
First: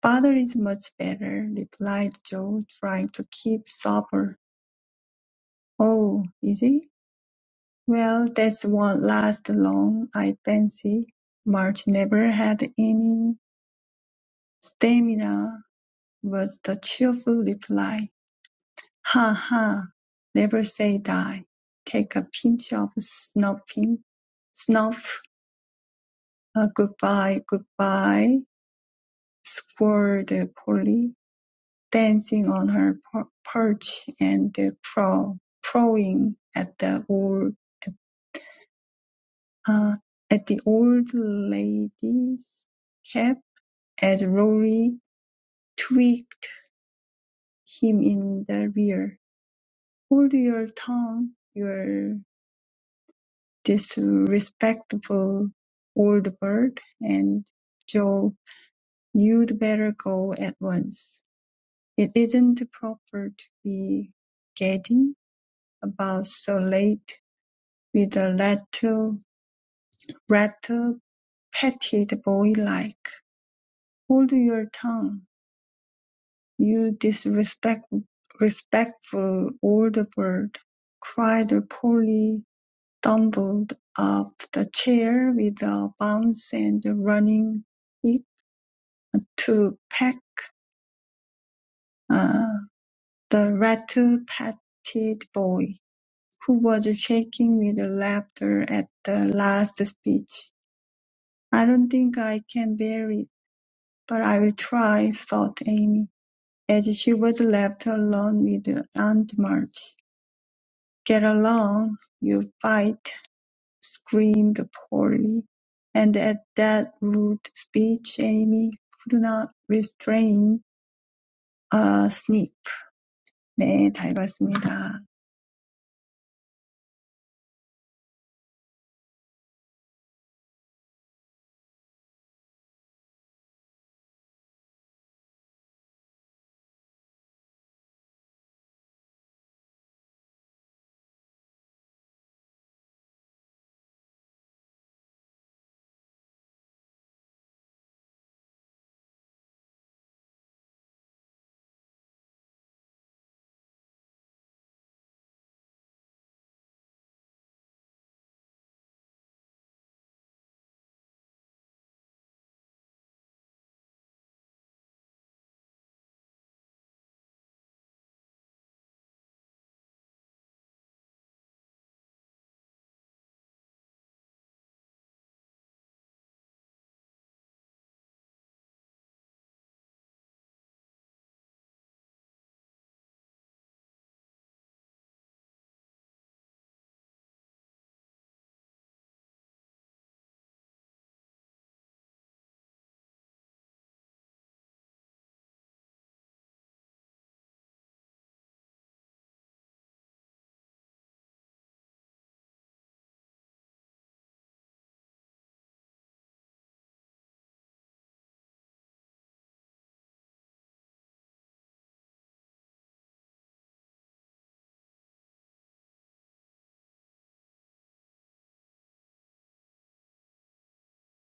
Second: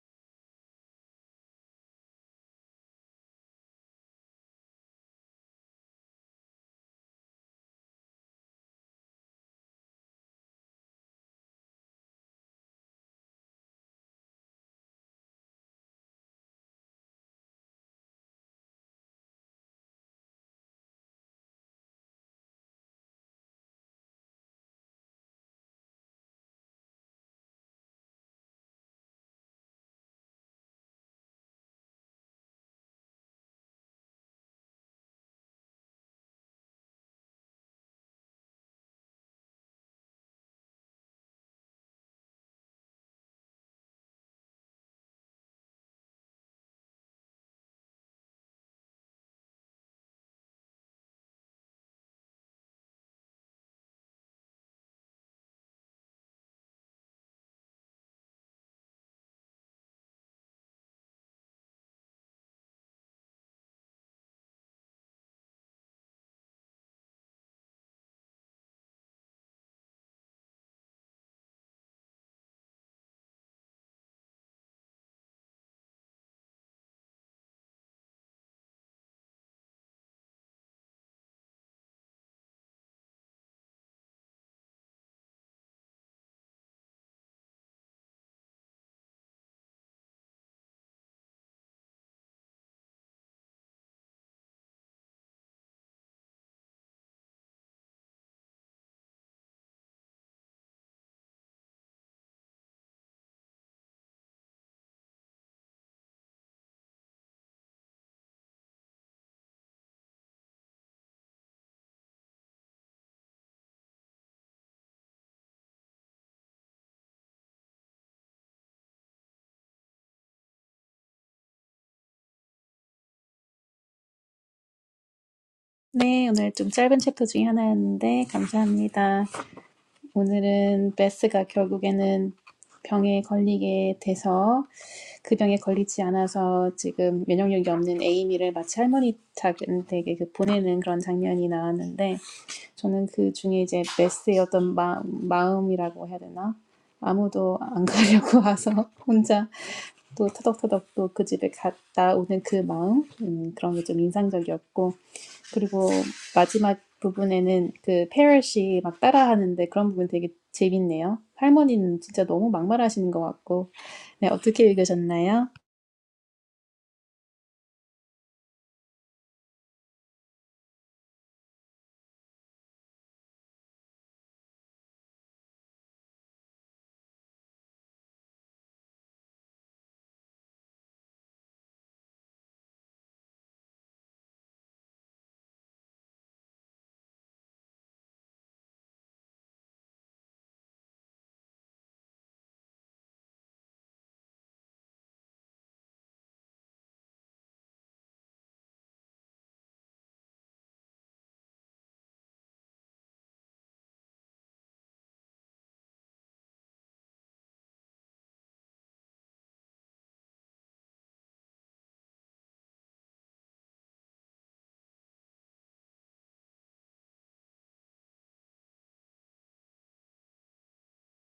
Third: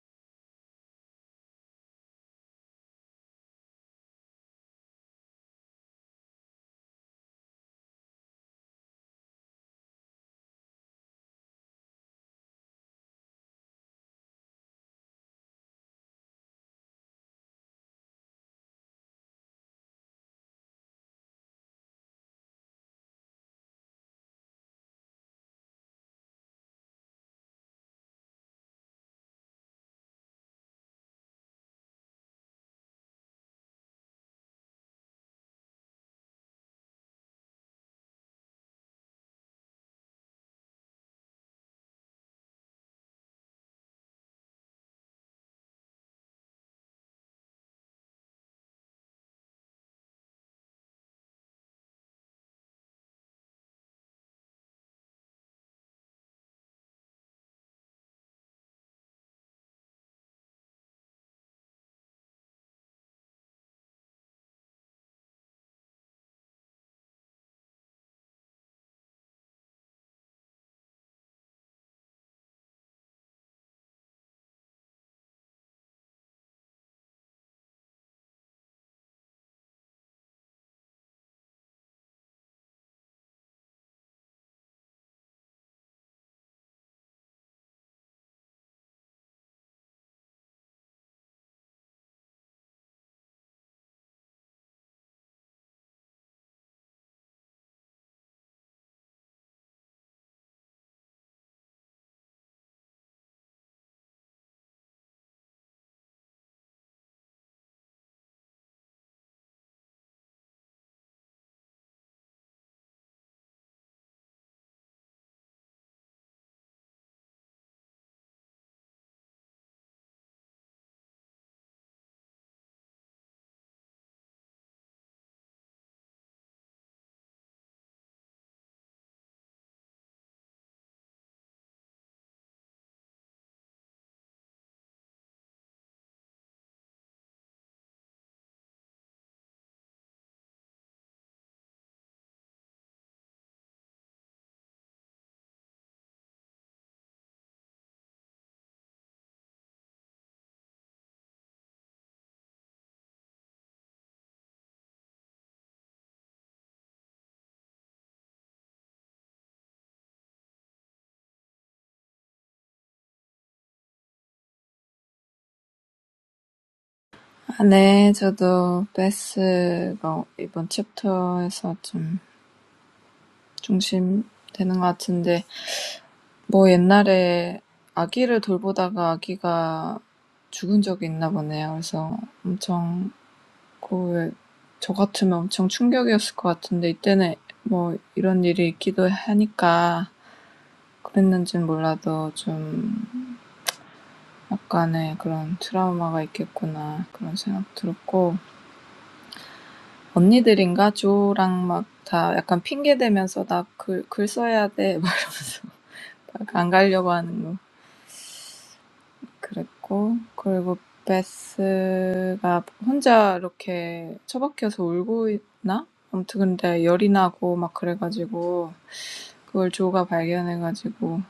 "Father is much better," replied Joe, trying to keep sober. "Oh, is he? Well, that won't last long, I fancy." "March never had any stamina," was the cheerful reply. "Ha! ha! Never say die. Take a pinch of snuffing. snuff. Good goodbye. good bye," Polly. dancing on her perch and crow, crowing at the old uh, at the old lady's cap as Rory tweaked him in the rear. Hold your tongue, you disrespectful old bird, and Joe, you'd better go at once. It isn't proper to be gadding about so late With a little rattle petted boy-like, "Hold your tongue, you disrespectful old bird," cried Polly, tumbled up the chair with a bounce and running it to peck uh, the rattle petted boy, who was shaking with laughter at the last speech. "I don't think I can bear it. "But I will try," thought Amy, as she was left alone with Aunt March. "Get along, you fight!" screamed Polly, and at that rude speech Amy could not restrain a sniff. 네, 잘 봤습니다. 네, 오늘 좀 짧은 챕터 중에 하나였는데, 감사합니다. 오늘은 베스가 결국에는 병에 걸리게 돼서 그 병에 걸리지 않아서 지금 면역력이 없는 에이미를 마치 할머니 댁에 그 보내는 그런 장면이 나왔는데 저는 그 중에 이제 메스의 어떤 마, 마음이라고 해야 되나? 아무도 안 가려고 와서 혼자 또 터덕터덕 또 그 집에 갔다 오는 그 마음 음, 그런 게 좀 인상적이었고 그리고 마지막 부분에는 그 페럿이 막 따라하는데 그런 부분 되게 재밌네요. 할머니는 진짜 너무 막말하시는 것 같고 네 어떻게 읽으셨나요? 아, 네, 저도 베스가 이번 챕터에서 좀 중심되는 것 같은데 뭐 옛날에 아기를 돌보다가 아기가 죽은 적이 있나 보네요. 그래서 엄청 그 저 같으면 엄청 충격이었을 것 같은데 이때는 뭐 이런 일이 있기도 하니까 그랬는진 몰라도 좀 약간의 그런 트라우마가 있겠구나 그런 생각 들었고 언니들인가 조랑 막다 약간 핑계 대면서 나 글 글 써야 돼 막 이러면서 막안 가려고 하는 거 그랬고 그리고 베스가 혼자 이렇게 처박혀서 울고 있나? 아무튼 근데 열이 나고 막 그래가지고 그걸 조가 발견해가지고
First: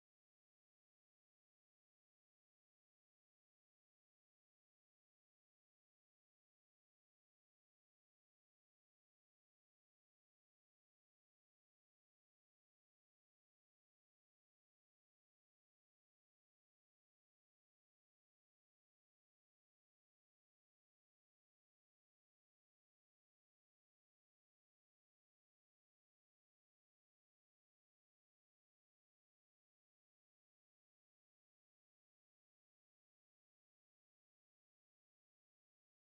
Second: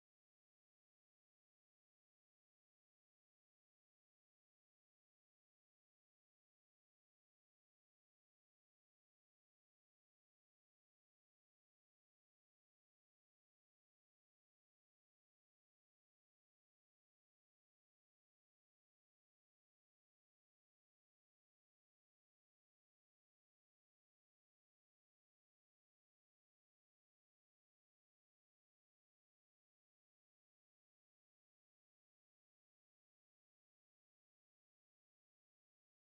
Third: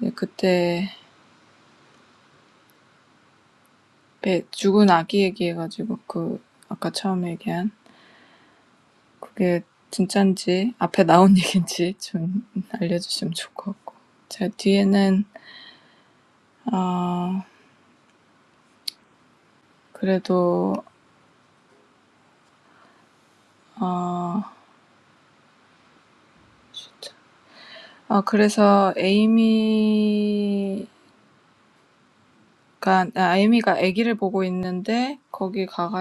이제 그때 배 죽은 아기 얘기해가지고 그 아까 처음 얘기한 그게 진짠지 앞에 나온 얘기인지 좀 알려주시면 좋을 것 같고 제 뒤에는 아 그래도 아 진짜 아 그래서 에이미 그러니까 아, 에이미가 아기를 보고 있는데 거기 가가지고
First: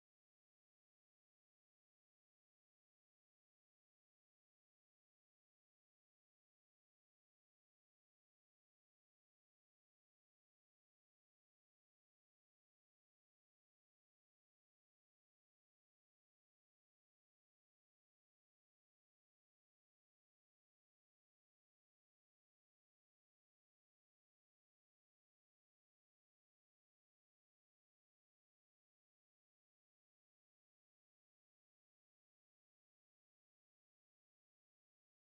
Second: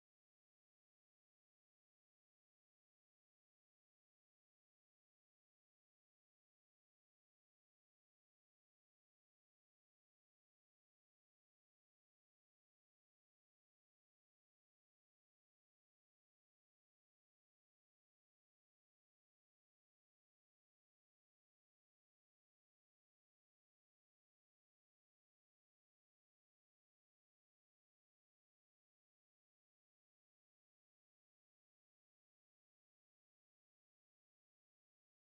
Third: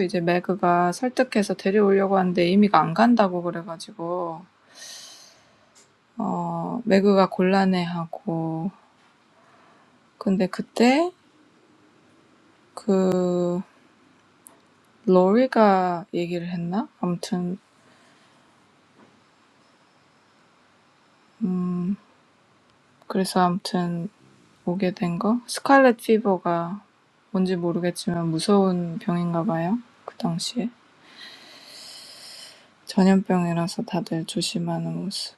이제 매그가 설득해서 데려오려고 하는데 에이미가 안 간다고 그래가지고 가지고 어 매그가 곤란해하고 근데 그때 그 로리가 얘기를 했나? 아무튼 음 그래서 아무튼 오게 된 거? 스칼렛 피버가 뭔지 모르겠지만 무서운 병인가 봐요. 그 당시에 전염병이라서 다들 조심하는 모습.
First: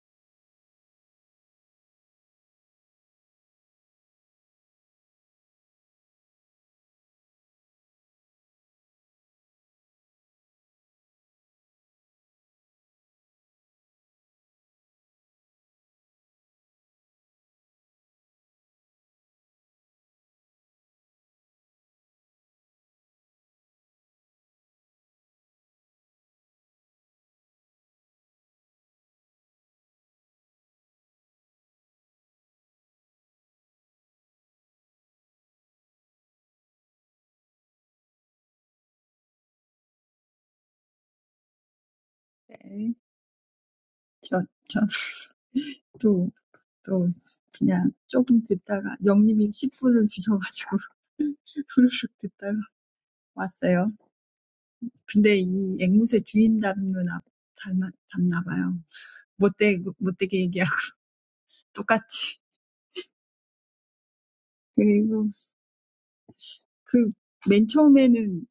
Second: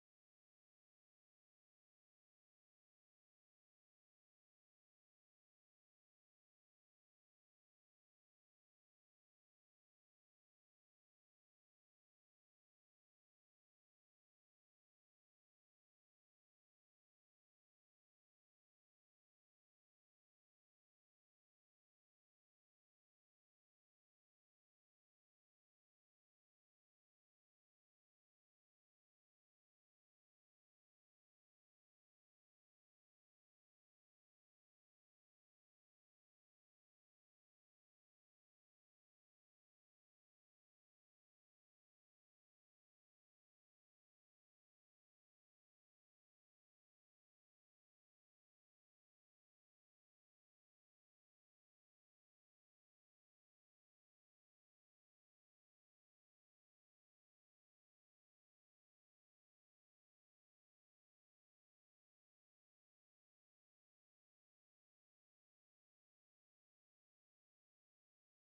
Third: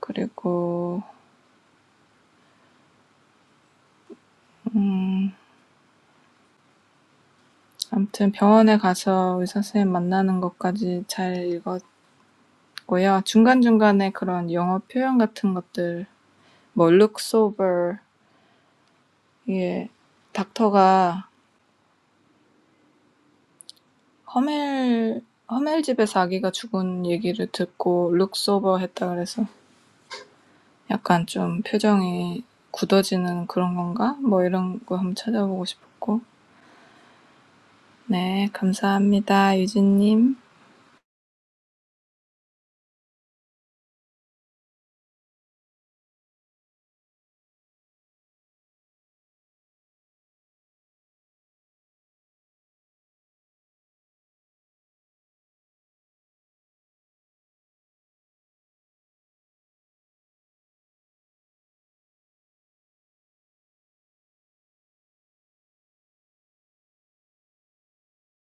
그리고 아무튼 병원에 가서 의사 선생님 만나는 것까지 잘 읽었고요. 중간중간에 그런 영어 표현 같은 것들 뭐 looks over 예 닥터가 허멜 허멜 집에서 아기가 죽은 얘기를 듣고 looks over 했다 그래서 약간 좀 표정이 굳어지는 그런 건가? 뭐 이런 거 한번 찾아보고 싶었고. 네, 감사합니다. 유진님. 네, 저, 저, 또, 또, 그냥 조금 듣다가, 영님이 10분을 주셔가지고, 후루룩 듣다가 왔어요. 근데 이 앵무새 주인 닮는 아, 닮아, 닮나 봐요. 못되, 못되게 얘기하고 똑같이. 그리고 그, 맨 처음에는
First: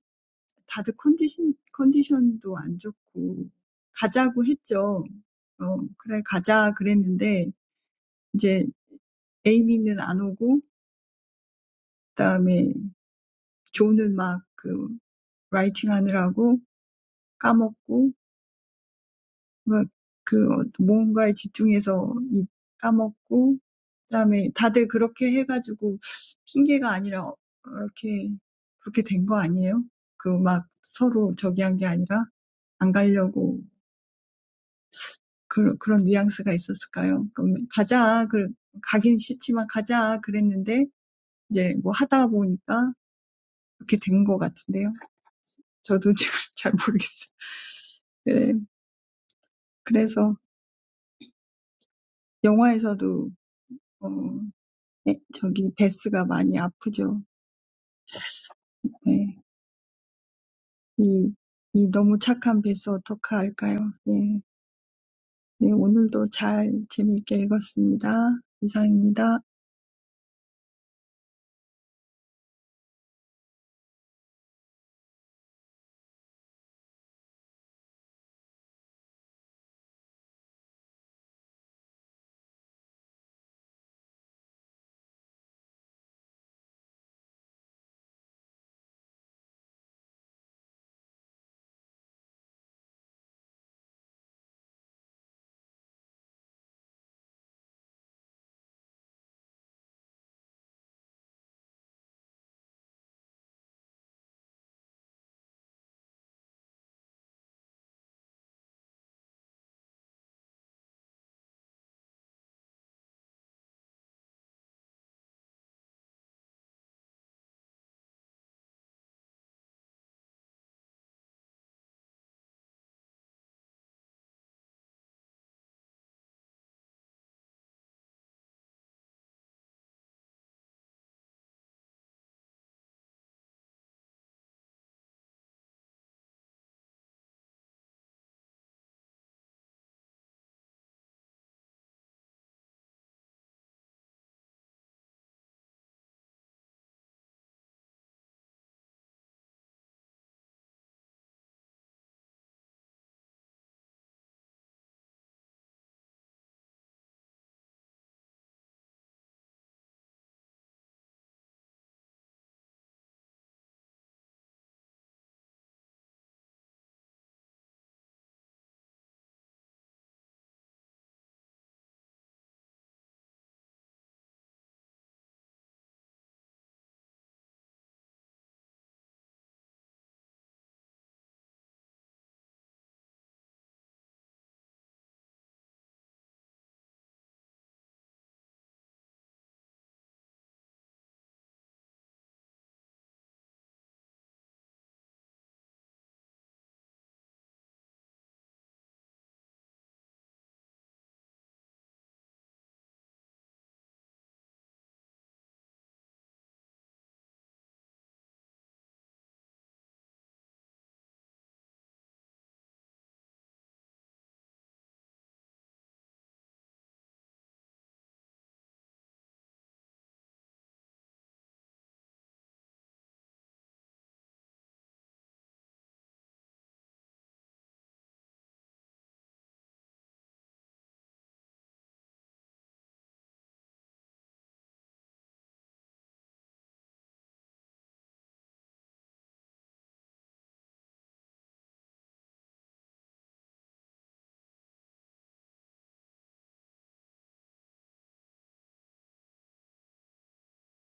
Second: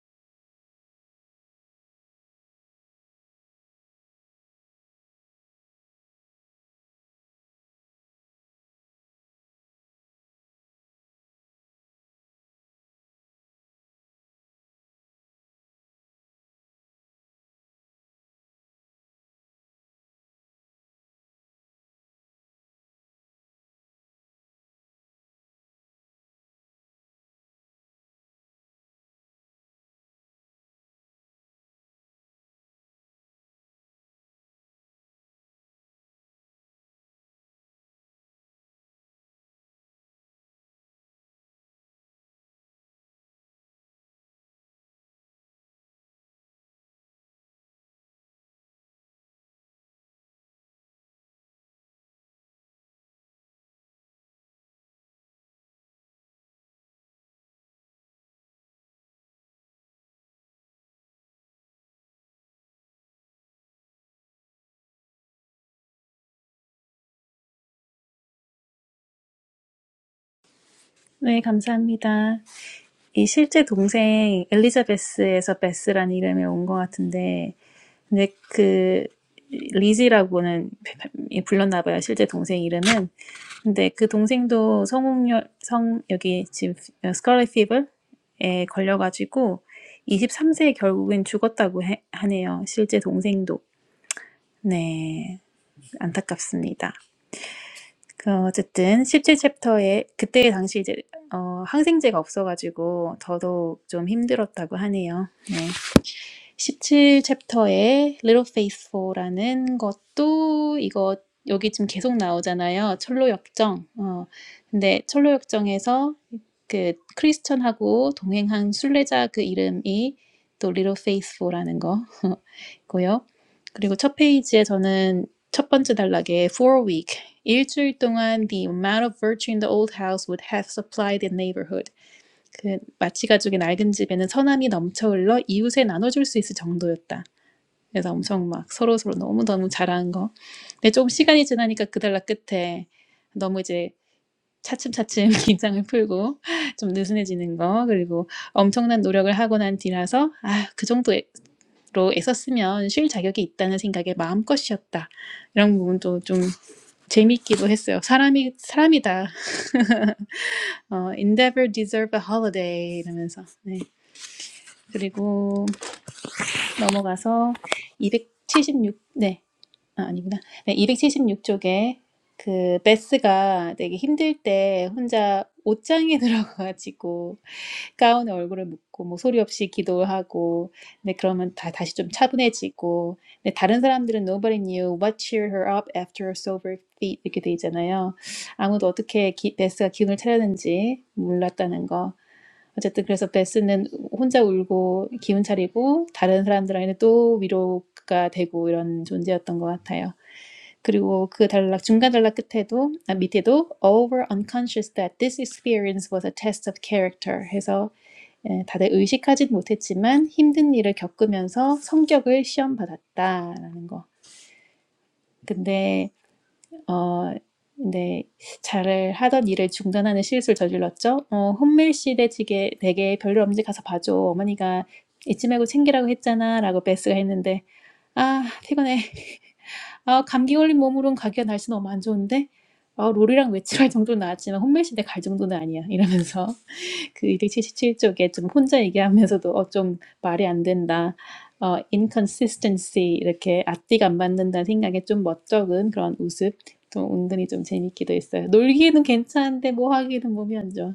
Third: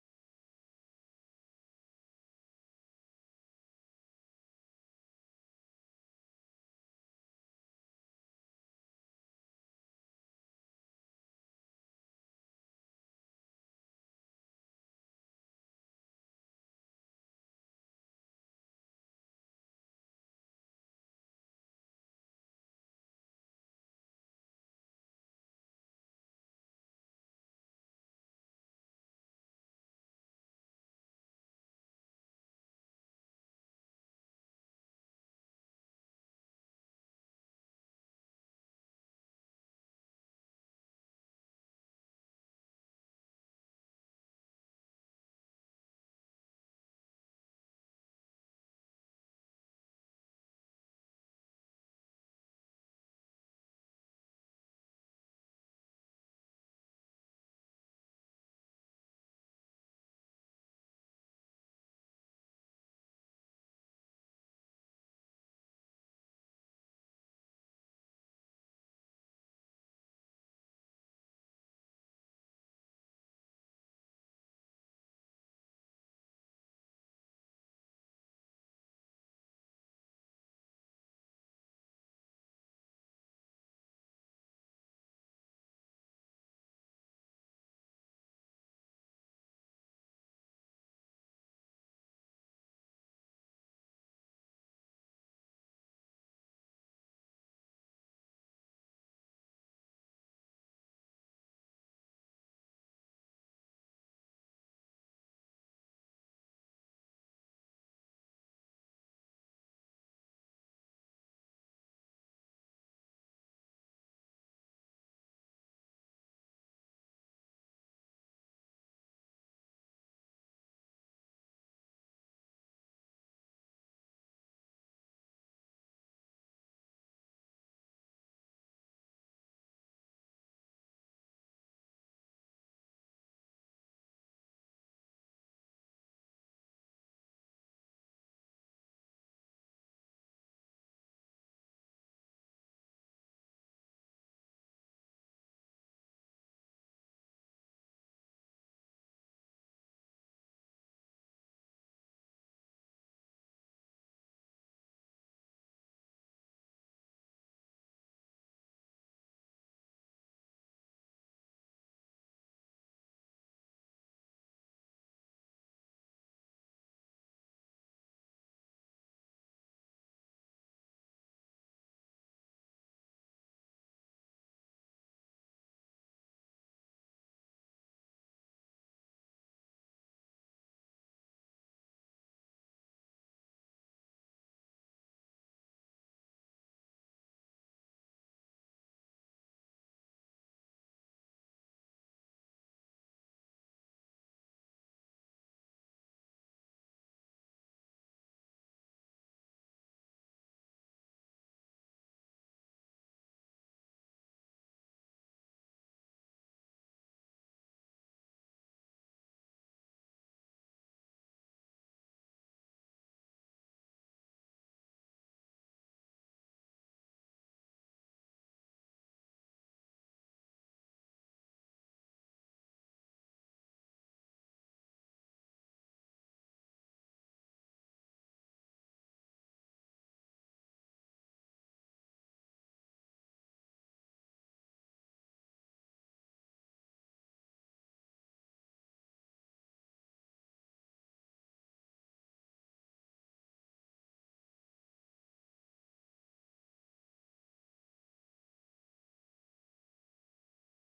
다들 컨디션, 컨디션도 안 좋고, 가자고 했죠. 어, 그래, 가자 그랬는데, 이제 에이미는 안 오고, 그다음에 조는 막그 라이팅 하느라고 까먹고, What, that something concentrated and forgot, and then everyone did that, so it's not an excuse, it's just like that, it's not just because they're enemies, it's not because they don't want to go, there's that nuance, right? So let's go, I want to go, but let's go, but now when we're doing it, it's like that, I don't know. Yes, so in the movie, 예, 저기 베스가 많이 아프죠. 예, 이, 이 너무 착한 베스 어떡할까요? 예, 네, 오늘도 잘 재미있게 읽었습니다. 이상입니다. 네, 감사합니다. 이 실제 동생 엘리자베스에서 베스라는 이름이 온 것 같은데, 근데 그 리지라고는 불렀나 봐요. 실제 동생 이름은. 근데 그 동생도 성홍열 성 여기 지금 스칼렛 피버에 걸려가지고 23세에 결국엔 죽었다고 해, 하네요. 실제 동생도. 네, 안타깝습니다. 그 어쨌든 17챕터에 그때 당시 이제 어 항생제가 없어가지고 더더욱 좀 힘들었다고 하네요. 네. 17챕터에 Little Faithful라는 것도 이거 여기 지금 계속 나오잖아요. 철로 역정. 어. 근데 철로 역정에서 그 크리스천하고 동행한 순례자 그 이름이 또 Little Faithful라는 거. 고요. 그리고 첫 페이지에 저는 첫 번째 단락에 for a week 일주일 동안 the amount of virtue in the old house would have supplied the neighborhood. 그 마치 가족의 낡은 집에는 선함이 넘쳐 흘러 이웃에 나눠줄 수 있을 정도였다. 그래서 엄청 막 서로 서로 너무 너무 잘하는 거. 근데 조금 시간이 지나니까 그 단락 끝에 너무 이제 차츰차츰 긴장을 풀고 좀 느슨해지는 거 그리고 엄청난 노력을 하고 난 뒤라서 아 그 정도 로 애썼으면 쉴 자격이 있다는 생각에 마음껏 쉬었다. 이런 부분도 좀 재밌기도 했어요. 사람이 사람이다. 어, endeavor deserve a holiday 이러면서. 네. 그리고 넘어가서 이백칠십육 네. 아, 아닙니다. 네, 276쪽에 그 베스가 되게 힘들 때 혼자 옷장에 들어가가지고 가운에 얼굴을 묻고 뭐 소리 없이 기도하고 근데 그러면 다 다시 좀 차분해지고 근데 다른 사람들은 nobody knew what cheered her up after her silver feet 이렇게 돼 있잖아요. 아무도 어떻게 기, 베스가 기운을 차렸는지 몰랐다는 거. 어쨌든 그래서 베스는 혼자 울고 기운 차리고 다른 사람들한테 또 위로가 되고 이런 존재였던 것 같아요. 그리고 그 단락 중간 단락 끝에도 아, 밑에도 all were unconscious that this experience was a test of character 해서 예, 다들 의식하진 못했지만 힘든 일을 겪으면서 성격을 시험받았다라는 거. 근데 어 근데 잘 하던 일을 중단하는 실수를 저질렀죠. 어, 혼밀 씨 대지게 되게 별일 없는지 가서 봐줘. 어머니가 잊지 말고 챙기라고 했잖아라고 베스가 했는데 아 피곤해. 아 감기 걸린 몸으로는 가기가 날씨 너무 안 좋은데. 아 롤이랑 외출할 정도는 나왔지만 혼밀 씨한테 갈 정도는 아니야 이러면서 그 277쪽에 좀 혼자 얘기하면서도 어, 좀 말이 안 된다. 어, inconsistency 이렇게 앞뒤가 안 맞는다는 생각에 좀 멋쩍은 그런 우습 좀 은근히 좀 재밌기도 했어요. 놀기는 에 괜찮은데 뭐 하기는 몸이 안 좋아.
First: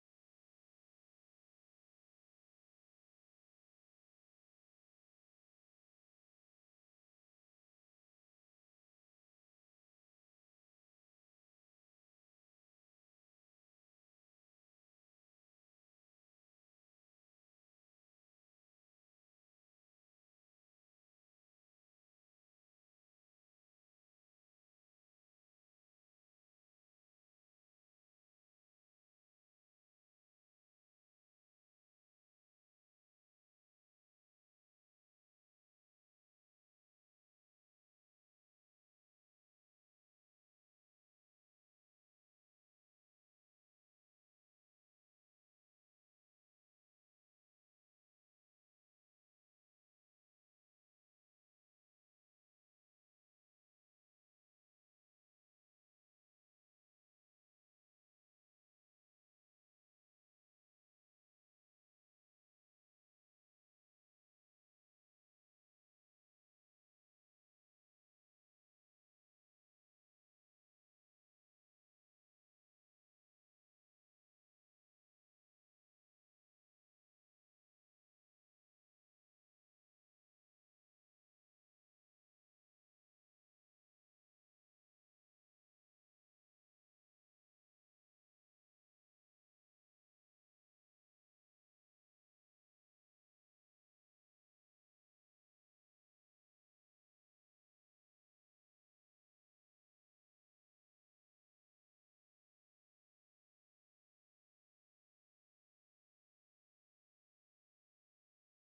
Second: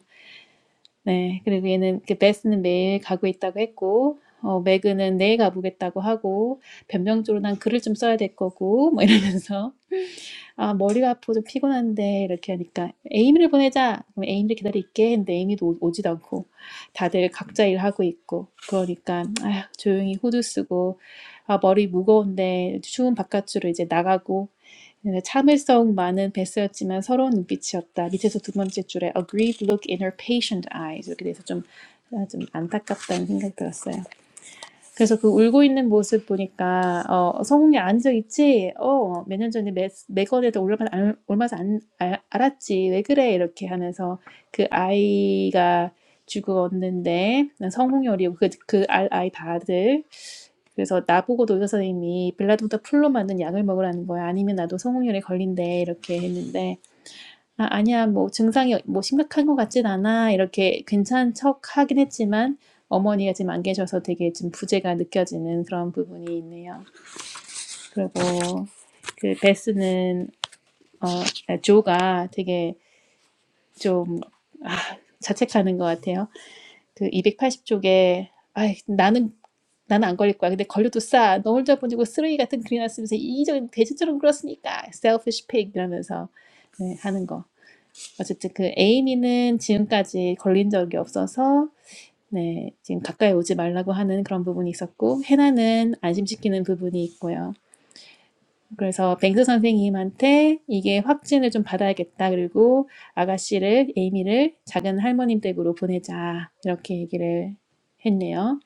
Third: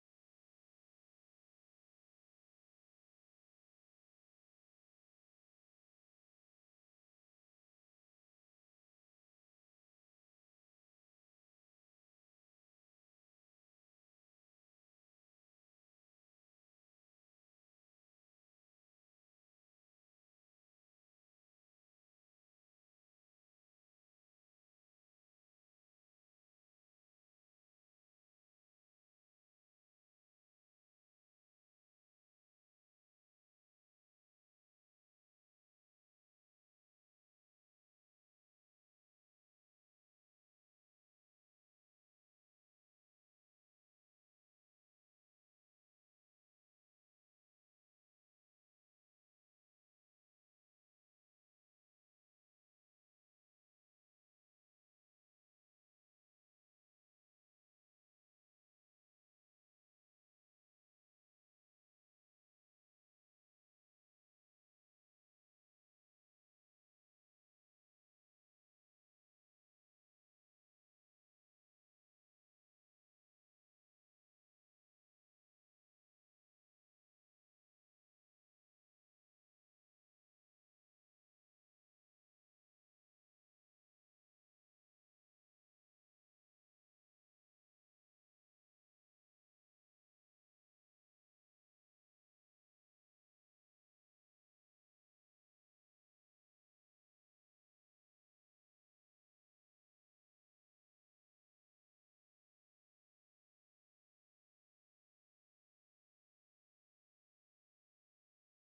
네, 그리고 얘는 그 베스는 매일 가고 있다고 했고 어, 매그는 내일 가보겠다고 하고 변명적으로 난 글을 좀 써야 될 거고 뭐 이러면서 아, 머리가 아프고 좀 피곤한데, 이렇게 하니까, 에이미를 보내자! 그럼 에이미를 기다릴게 했는데, 에이미도 오- 오지도 않고, 다들 각자 일하고 있고, 그러니까, 아휴, 조용히 후드 쓰고, 아, 머리 무거운데, 추운 바깥으로 이제 나가고, 네, 참을성 많은 베스였지만 서러운 눈빛이었다. 밑에서 두 번째 줄에, a grieved look in her patient eyes. 이렇게 돼서 좀, 아, 좀 안타깝다는 생각이 들었어요. 그래서 그 울고 있는 모습 보니까 어, 성웅이 안 잊지? 어, 몇 년 전에 매, 매건에도 올라만 올마서 안, 알- 알았지. 왜 그래? 이렇게 하면서 그 아이가 죽었는데 성웅이 어리고 그, 그 알- 아이 다들 그래서 나보고 도교 선생님이 빌라도다 풀로 만든 약을 먹으라는 거야. 아니면 나도 성홍열에 걸린대. 이렇게 했는데 "아 아니야. 뭐 증상이 어, 뭐 심각한 것 같진 않아." 이렇게 괜찮은 척하긴 했지만 어머니가 지금 안 계셔서 되게 지금 부재가 느껴지는 그런 부분이 있네요. 그리고 그 베스는 어아 조가 되게 좀아 자책하는 것 같아요. 그 280 쪽에 아 나는 나는 안 걸릴 거야. 근데 걸려도 싸. 너 혼자 보내고 쓰레기 같은 글이나 쓰면서 이기적인 돼지처럼 굴었으니까 selfish pig." 이러면서 네 하는 거. 어쨌든 그 에이미는 지금까지 걸린 적이 없어서 네, 지금 가까이 오지 말라고 하는 그런 부분이 있었고 해나는 안심시키는 부분이 있고요. 그래서 뱅스 선생님한테 이게 확진을 좀 받아야겠다. 그리고 아가씨를 에이미를 작은 할머님 댁으로 보내자. 이렇게 얘기를 했네요.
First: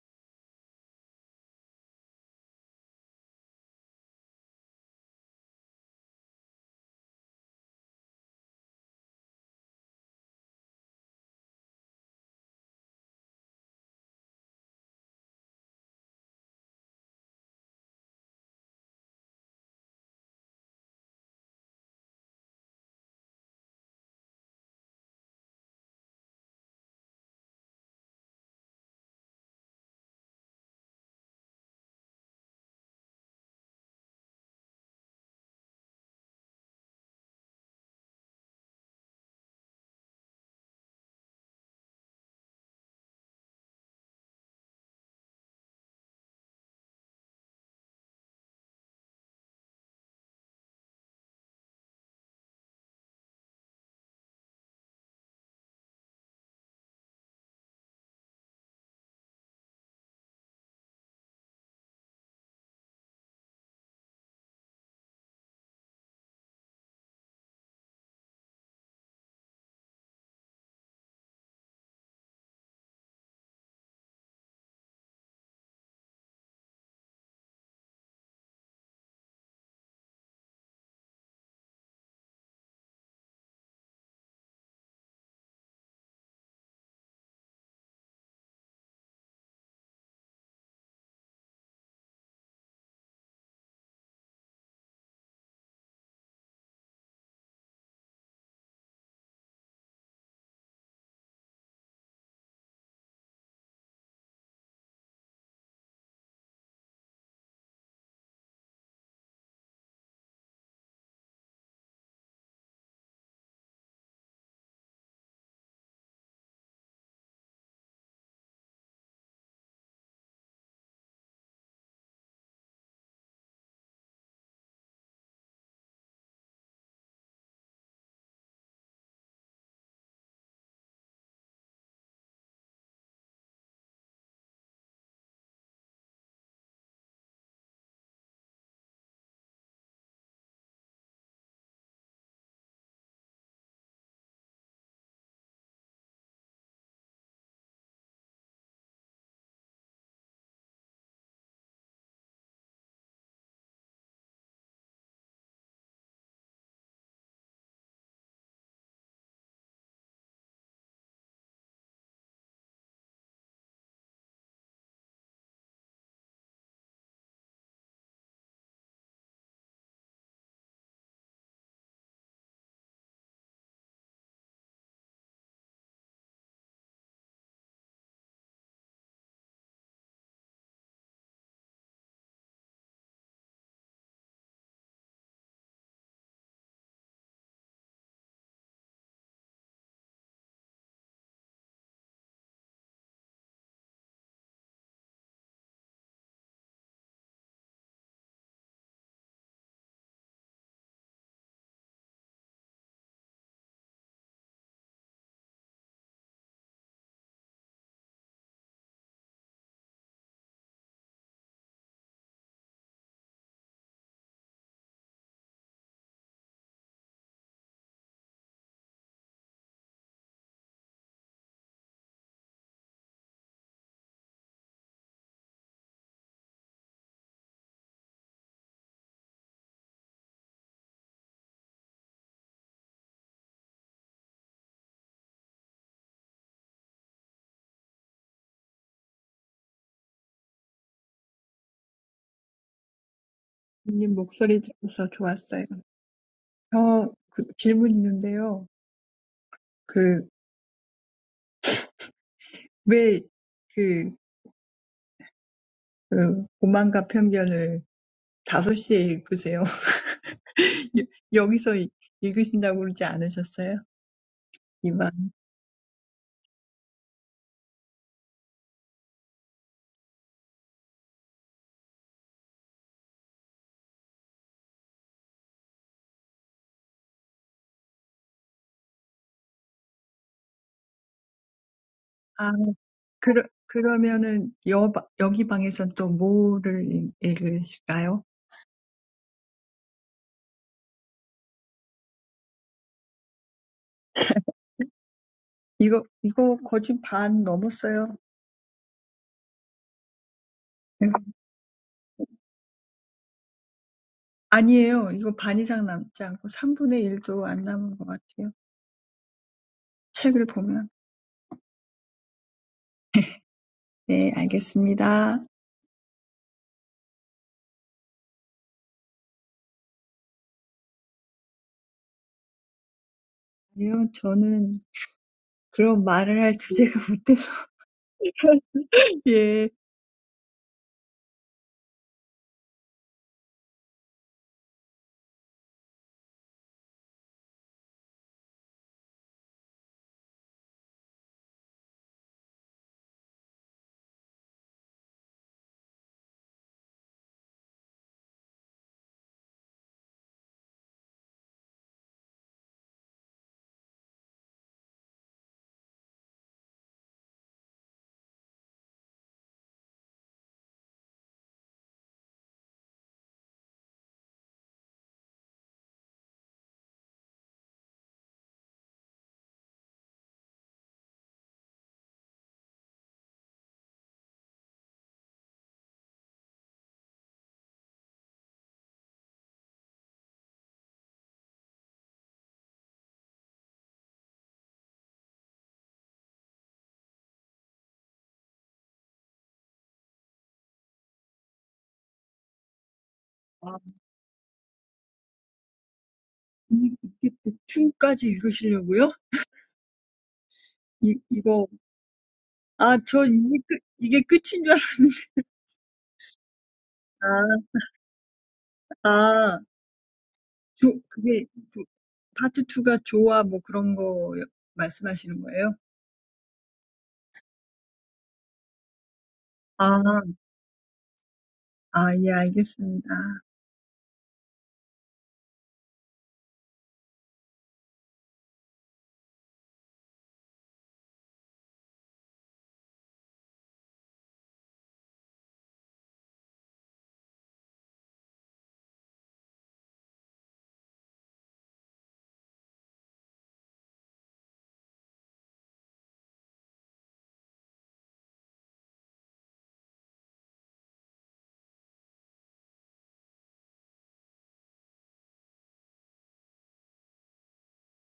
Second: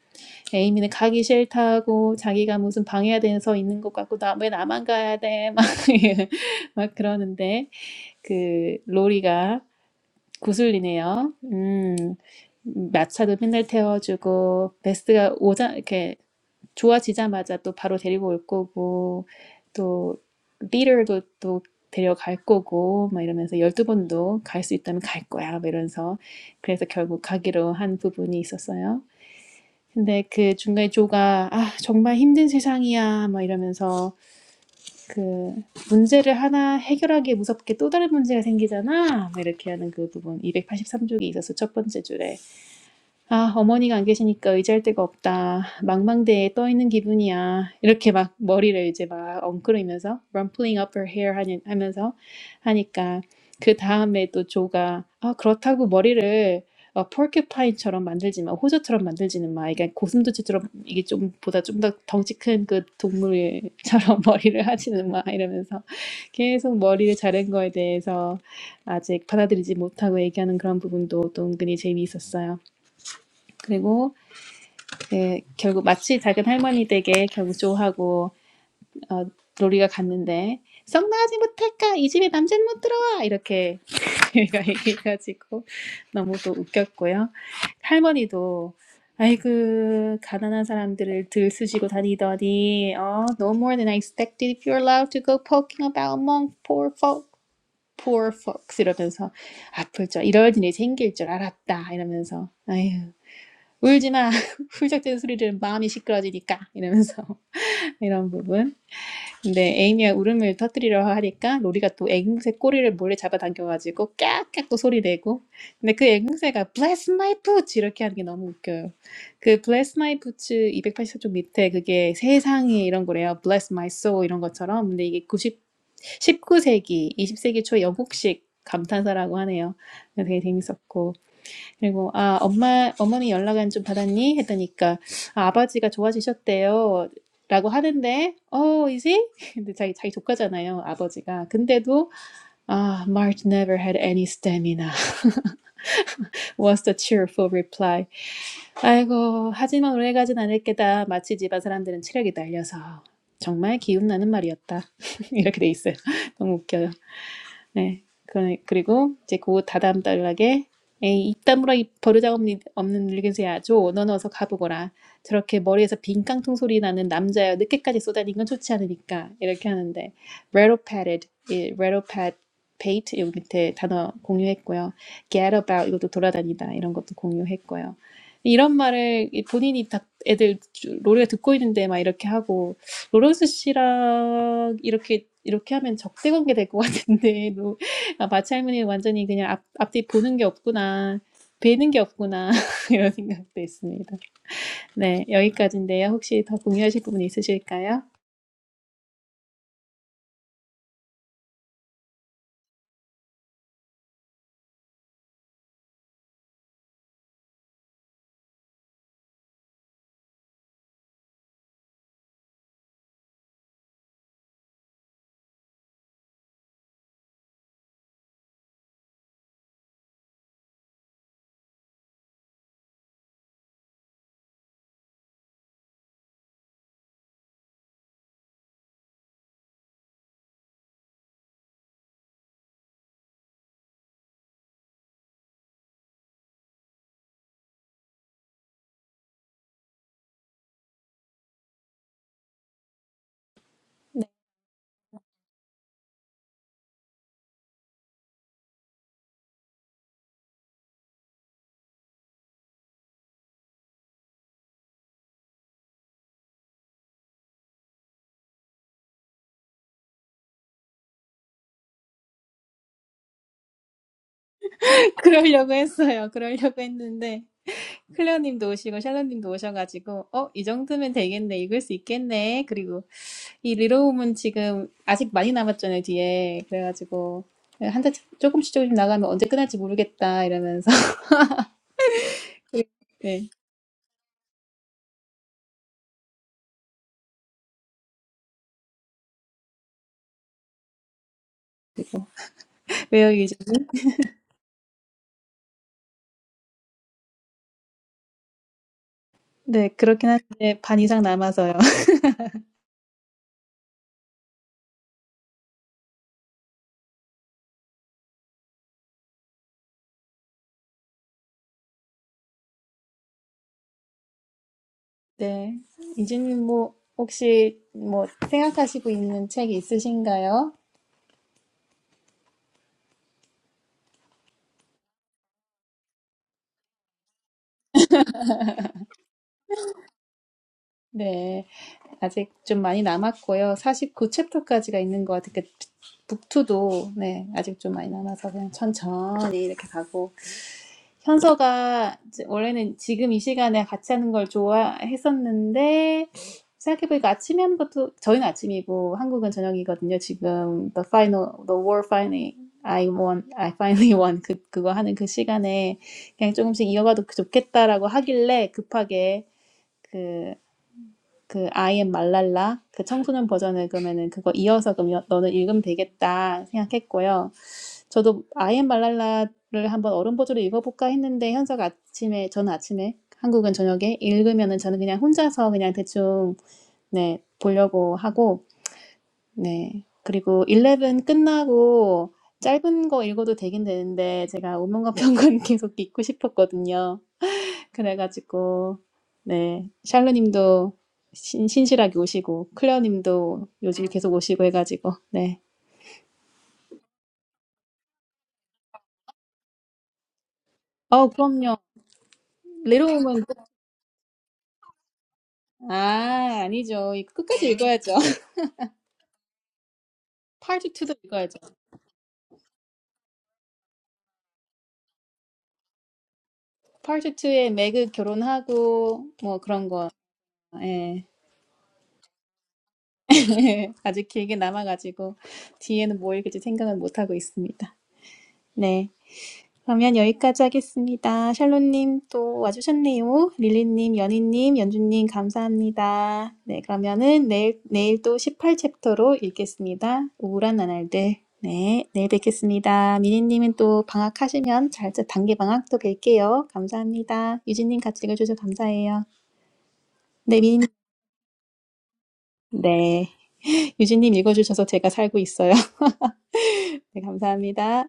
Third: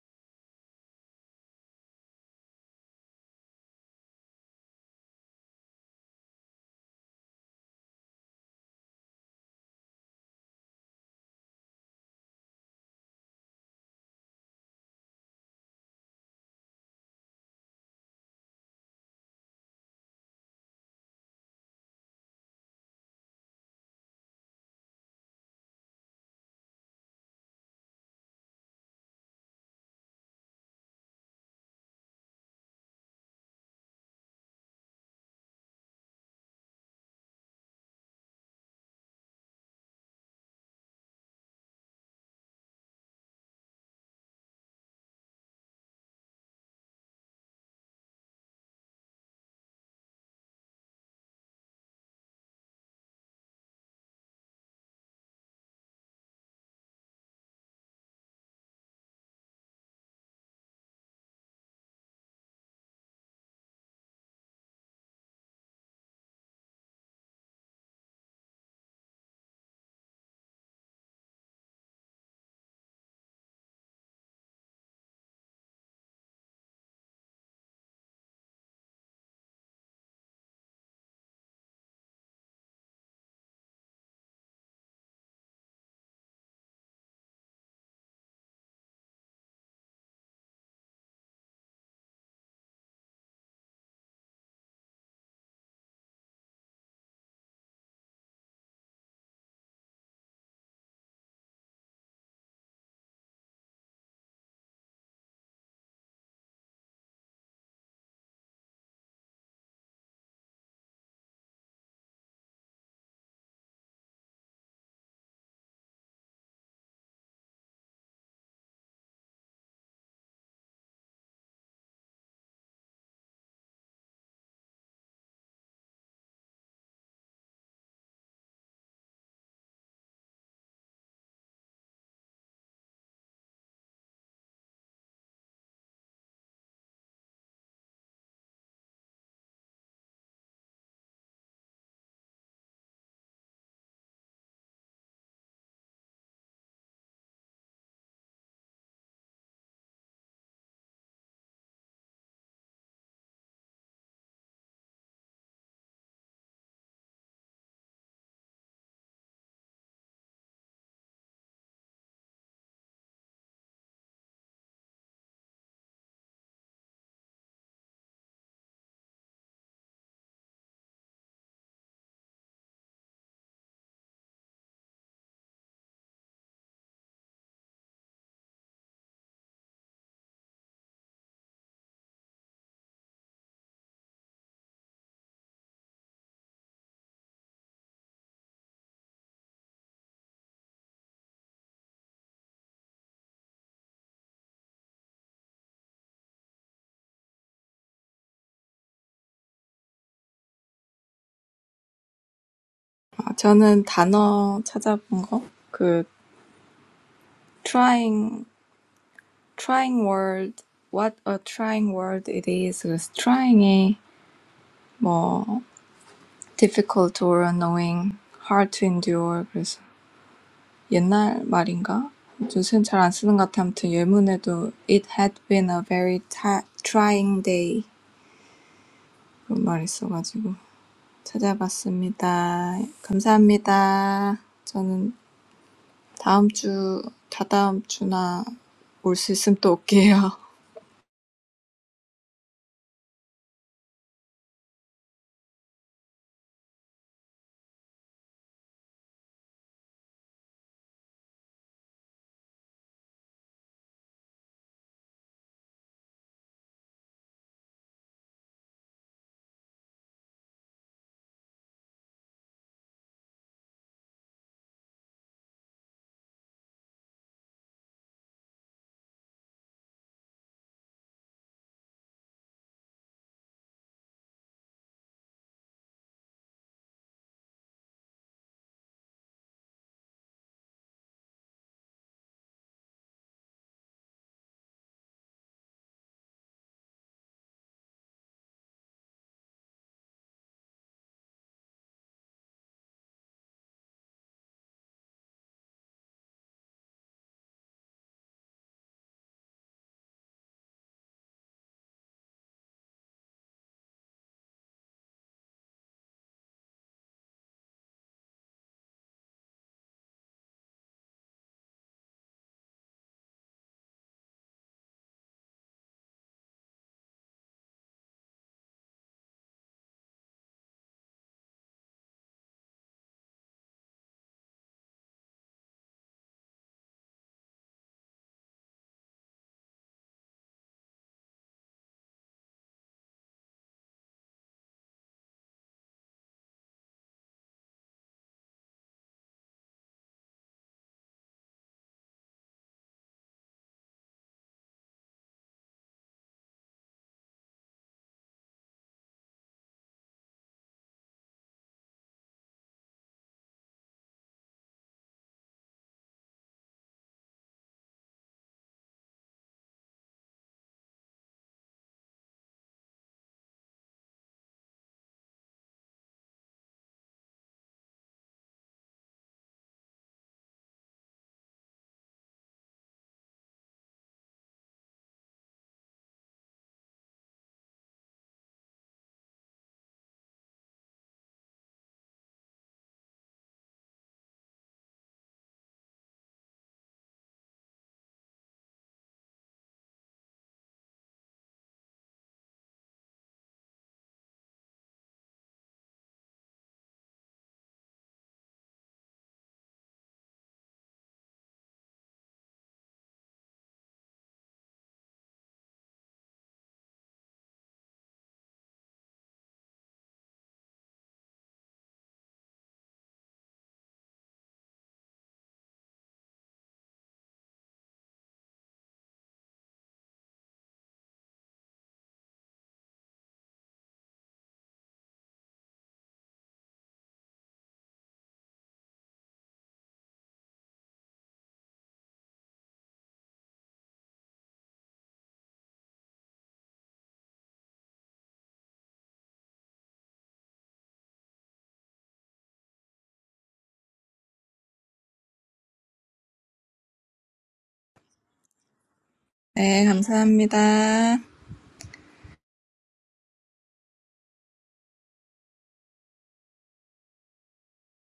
에이미는 가기 싫다고 자기가 무슨 방해가 돼서 있는 것 같고 나왜 나만 가야 돼? 막, 막 그러는데 그 로리가 구슬이네요. 음, 마차도 맨날 태워주고, 베스트가 오자, 이렇게 좋아지자마자 또 바로 데리고 올 거고, 또, 리더도 또 데려갈 거고, 막 이러면서 12번도 갈 수 있다면 갈 거야, 막 이러면서. 그래서 결국 가기로 한 부분이 있었어요. 근데 그 중간에 조가, 아, 정말 힘든 세상이야, 막 이러면서 그 문제를 하나 해결하기에 무섭게 또 다른 문제가 생기잖아. 뭐 이렇게 하는 그 부분 283쪽에 있어서 첫 번째 줄에 아, 어머니가 안 계시니까 의지할 데가 없다. 망망대해에 떠 있는 기분이야. 이렇게 막 머리를 이제 막 엉크리면서 rumpling up her hair 하니, 하면서 하니까 그 다음에 또 조가 아, 그렇다고 머리를 어, 포큐파인처럼 만들지 마, 호주처럼 만들지는 마. 그러니까 고슴도치처럼 이게 좀 보다 좀 더 덩치 큰 그 동물처럼 머리를 하지는 마 이러면서 계속 머리를 자른 거에 대해서 아직 받아들이지 못하고 얘기하는 그런 부분도 또 은근히 재미있었어요. 그리고 그 결국 마치 작은 할머니 댁에 경조하고 어, 로리가 갔는데 성나하지 못할까 이 집에 남자는 못 들어와 이렇게 얘가 얘기해가지고 너무 또 웃겼고요. 할머니도 아이고 가난한 사람들을 들쑤시고 다니더니 어, no more than I expected if you're allowed to go poking about among poor folk poor folks 이러면서 아플 줄 이럴 일이 생길 줄 알았다 이러면서 아휴 울지 마. 훌쩍대는 소리들은 마음이 시끄러지니까 이러면서 이런 부분. 근데 에이미가 울음을 터뜨리려 하니까 로리가 또 앵무새 꼬리를 몰래 잡아당겨가지고 깍깍 또 소리 내고. 근데 그 앵무새가 bless my boots 이렇게 하는 게 너무 웃겨요. 그 bless my boots 284쪽 밑에 그게 세상에 이런 거래요. bless my soul 이런 것처럼. 근데 이게 90 19세기, 20세기 초 영국식 감탄사라고 하네요. 되게 재밌었고. 그리고 아 엄마 어머니 연락은 좀 받았니? 했더니까 아, 아버지가 좋아지셨대요. 라고 하는데 oh is he? 근데 자기 자기 조카잖아요 아버지가 근데도 아 March never had any stamina was the cheerful reply 아이고 하지만 오래 가진 않을 게다 마치 집안 사람들은 체력이 날려서 정말 기운 나는 말이었다 이렇게 돼 있어요 너무 웃겨요 네. 그- 리고 이제 그 다다음 달락에 에이 입다물어 버르장 없는늙은새야너넌 어서 가보거라. 저렇게 머리에서 빈 깡통 소리 나는 남자여 늦게까지 쏘다니는 건 좋지 않으니까 이렇게 하는데 rattle pated, 이 rattle pat, pate 여기 밑에 단어 공유했고요. get about 이것도 돌아다니다 이런 것도 공유했고요. 이런 말을 이 본인이 다 애들 주- 로리가 듣고 있는데 막 이렇게 하고 로런스 씨랑 이렇게 이렇게 하면 적대 관계 될 것 같은데 너, 아, 마치 할머니는 완전히 그냥 앞, 앞뒤 보는 게 없구나 뵈는 게 없구나 이런 생각도 있습니다. 네 여기까지인데요. 혹시 더 공유하실 부분 있으실까요? 아, 저는 단어 찾아본 거. 그, trying trying word, What a trying word it is. 그래서 trying이 뭐 difficult or annoying, hard to endure. 그래서 옛날 말인가? 요새는 잘 안 쓰는 것 같아. 아무튼 예문에도 it had been a very ti- trying day 그런 말 있어가지고 찾아봤습니다. 감사합니다. 저는 다음 주, 다다음 주나 올 수 있으면 또 올게요. 님 목소리 들어서 좋았어요. 저, 그, 질문 있는데요. 그, 왜, 그, 그, 오만과 편견을 다섯 시에 읽으세요? 여- 여기서 이- 읽으신다고 그러지 않으셨어요? 이방. 그러려고 했어요. 그러려고 했는데 클레어님도 오시고 샬롯님도 오셔가지고 어 이 정도면 되겠네 읽을 수 있겠네 그리고 이 리로움은 지금 아직 많이 남았잖아요, 뒤에. 그래가지고, 네, 한달 조금씩 조금씩 나가면 언제 끝날지 모르겠다, 이러면서. 아, 그리고- 그러, 네. 그러면은, 여, 여기 방에선 또 뭐를 읽- 읽으실까요? 그리고, 외우기 이제, 이거, 이거 거진 반 넘었어요. 네, 그렇긴 한데, 반 이상 남아서요. 아니에요. 이거 반 이상 남지 않고 삼분의 일도 안 남은 것 같아요. 책을 보면. 네, 알겠습니다. 네. 이진님, 뭐, 혹시, 뭐, 생각하시고 있는 책이 있으신가요? 아니요, 저는 그런 말을 할 주제가 못 돼서. 예. 네. 아직 좀 많이 남았고요. 49챕터까지가 있는 것 같아요. 그 북2도, 네, 아직 좀 많이 남아서 그냥 천천히 이렇게 가고, 현서가 이제 원래는 지금 이 시간에 같이 하는 걸 좋아했었는데 생각해보니까 아침에 하는 것도 저희는 아침이고 한국은 저녁이거든요. 지금 the final, the war finally, I won, I finally won 그 그거 하는 그 시간에 그냥 조금씩 이어가도 그 좋겠다라고 하길래 급하게 그 그 I am 말랄라 그 청소년 버전을 그러면은 그거 이어서 그럼 여- 너는 읽으면 되겠다 생각했고요. 저도 아이엠 말랄라를 한번 어른 버전으로 읽어볼까 했는데 현석 아침에 저는 아침에 한국은 저녁에 읽으면은 저는 그냥 혼자서 그냥 대충 네 보려고 하고 네 그리고 11 끝나고 짧은 거 읽어도 되긴 되는데 제가 오명과 평군 계속 읽고 싶었거든요. 그래가지고 네 샬루님도 신, 신실하게 오시고 클레어님도 아, 요즘 계속 오시고 해가지고 네. 이게 대충까지 읽으시려고요? 이, 어 이거, 그럼요. 아, 저 레로우먼 이게 끝, 이게 끝인 줄 알았어요. 아, 아니죠. 이거 끝까지 읽어야죠. 아, 아, 파트 조, 2도 그게, 읽어야죠. 조, 파트 2가 조화 뭐 그런 거 말씀하시는 거예요? 파트 2에 매그 결혼하고 뭐 그런 아, 거. 예. 아, 예, 알겠습니다. 아직 길게 남아가지고 뒤에는 뭐 읽을지 생각은 못하고 있습니다. 네. 그러면 여기까지 하겠습니다. 샬롯님 또 와주셨네요. 릴리님, 연희님, 연주님 감사합니다. 네, 그러면은 내일, 내일 또 18챕터로 읽겠습니다. 우울한 나날들. 네, 내일 뵙겠습니다. 미니님은 또 방학하시면 잘, 단기 방학 또 뵐게요. 감사합니다. 유진님 같이 읽어주셔서 감사해요. 네, 네, 미니님. 감사합니다. 네. 유진님 읽어주셔서 제가 살고 있어요. 네, 감사합니다.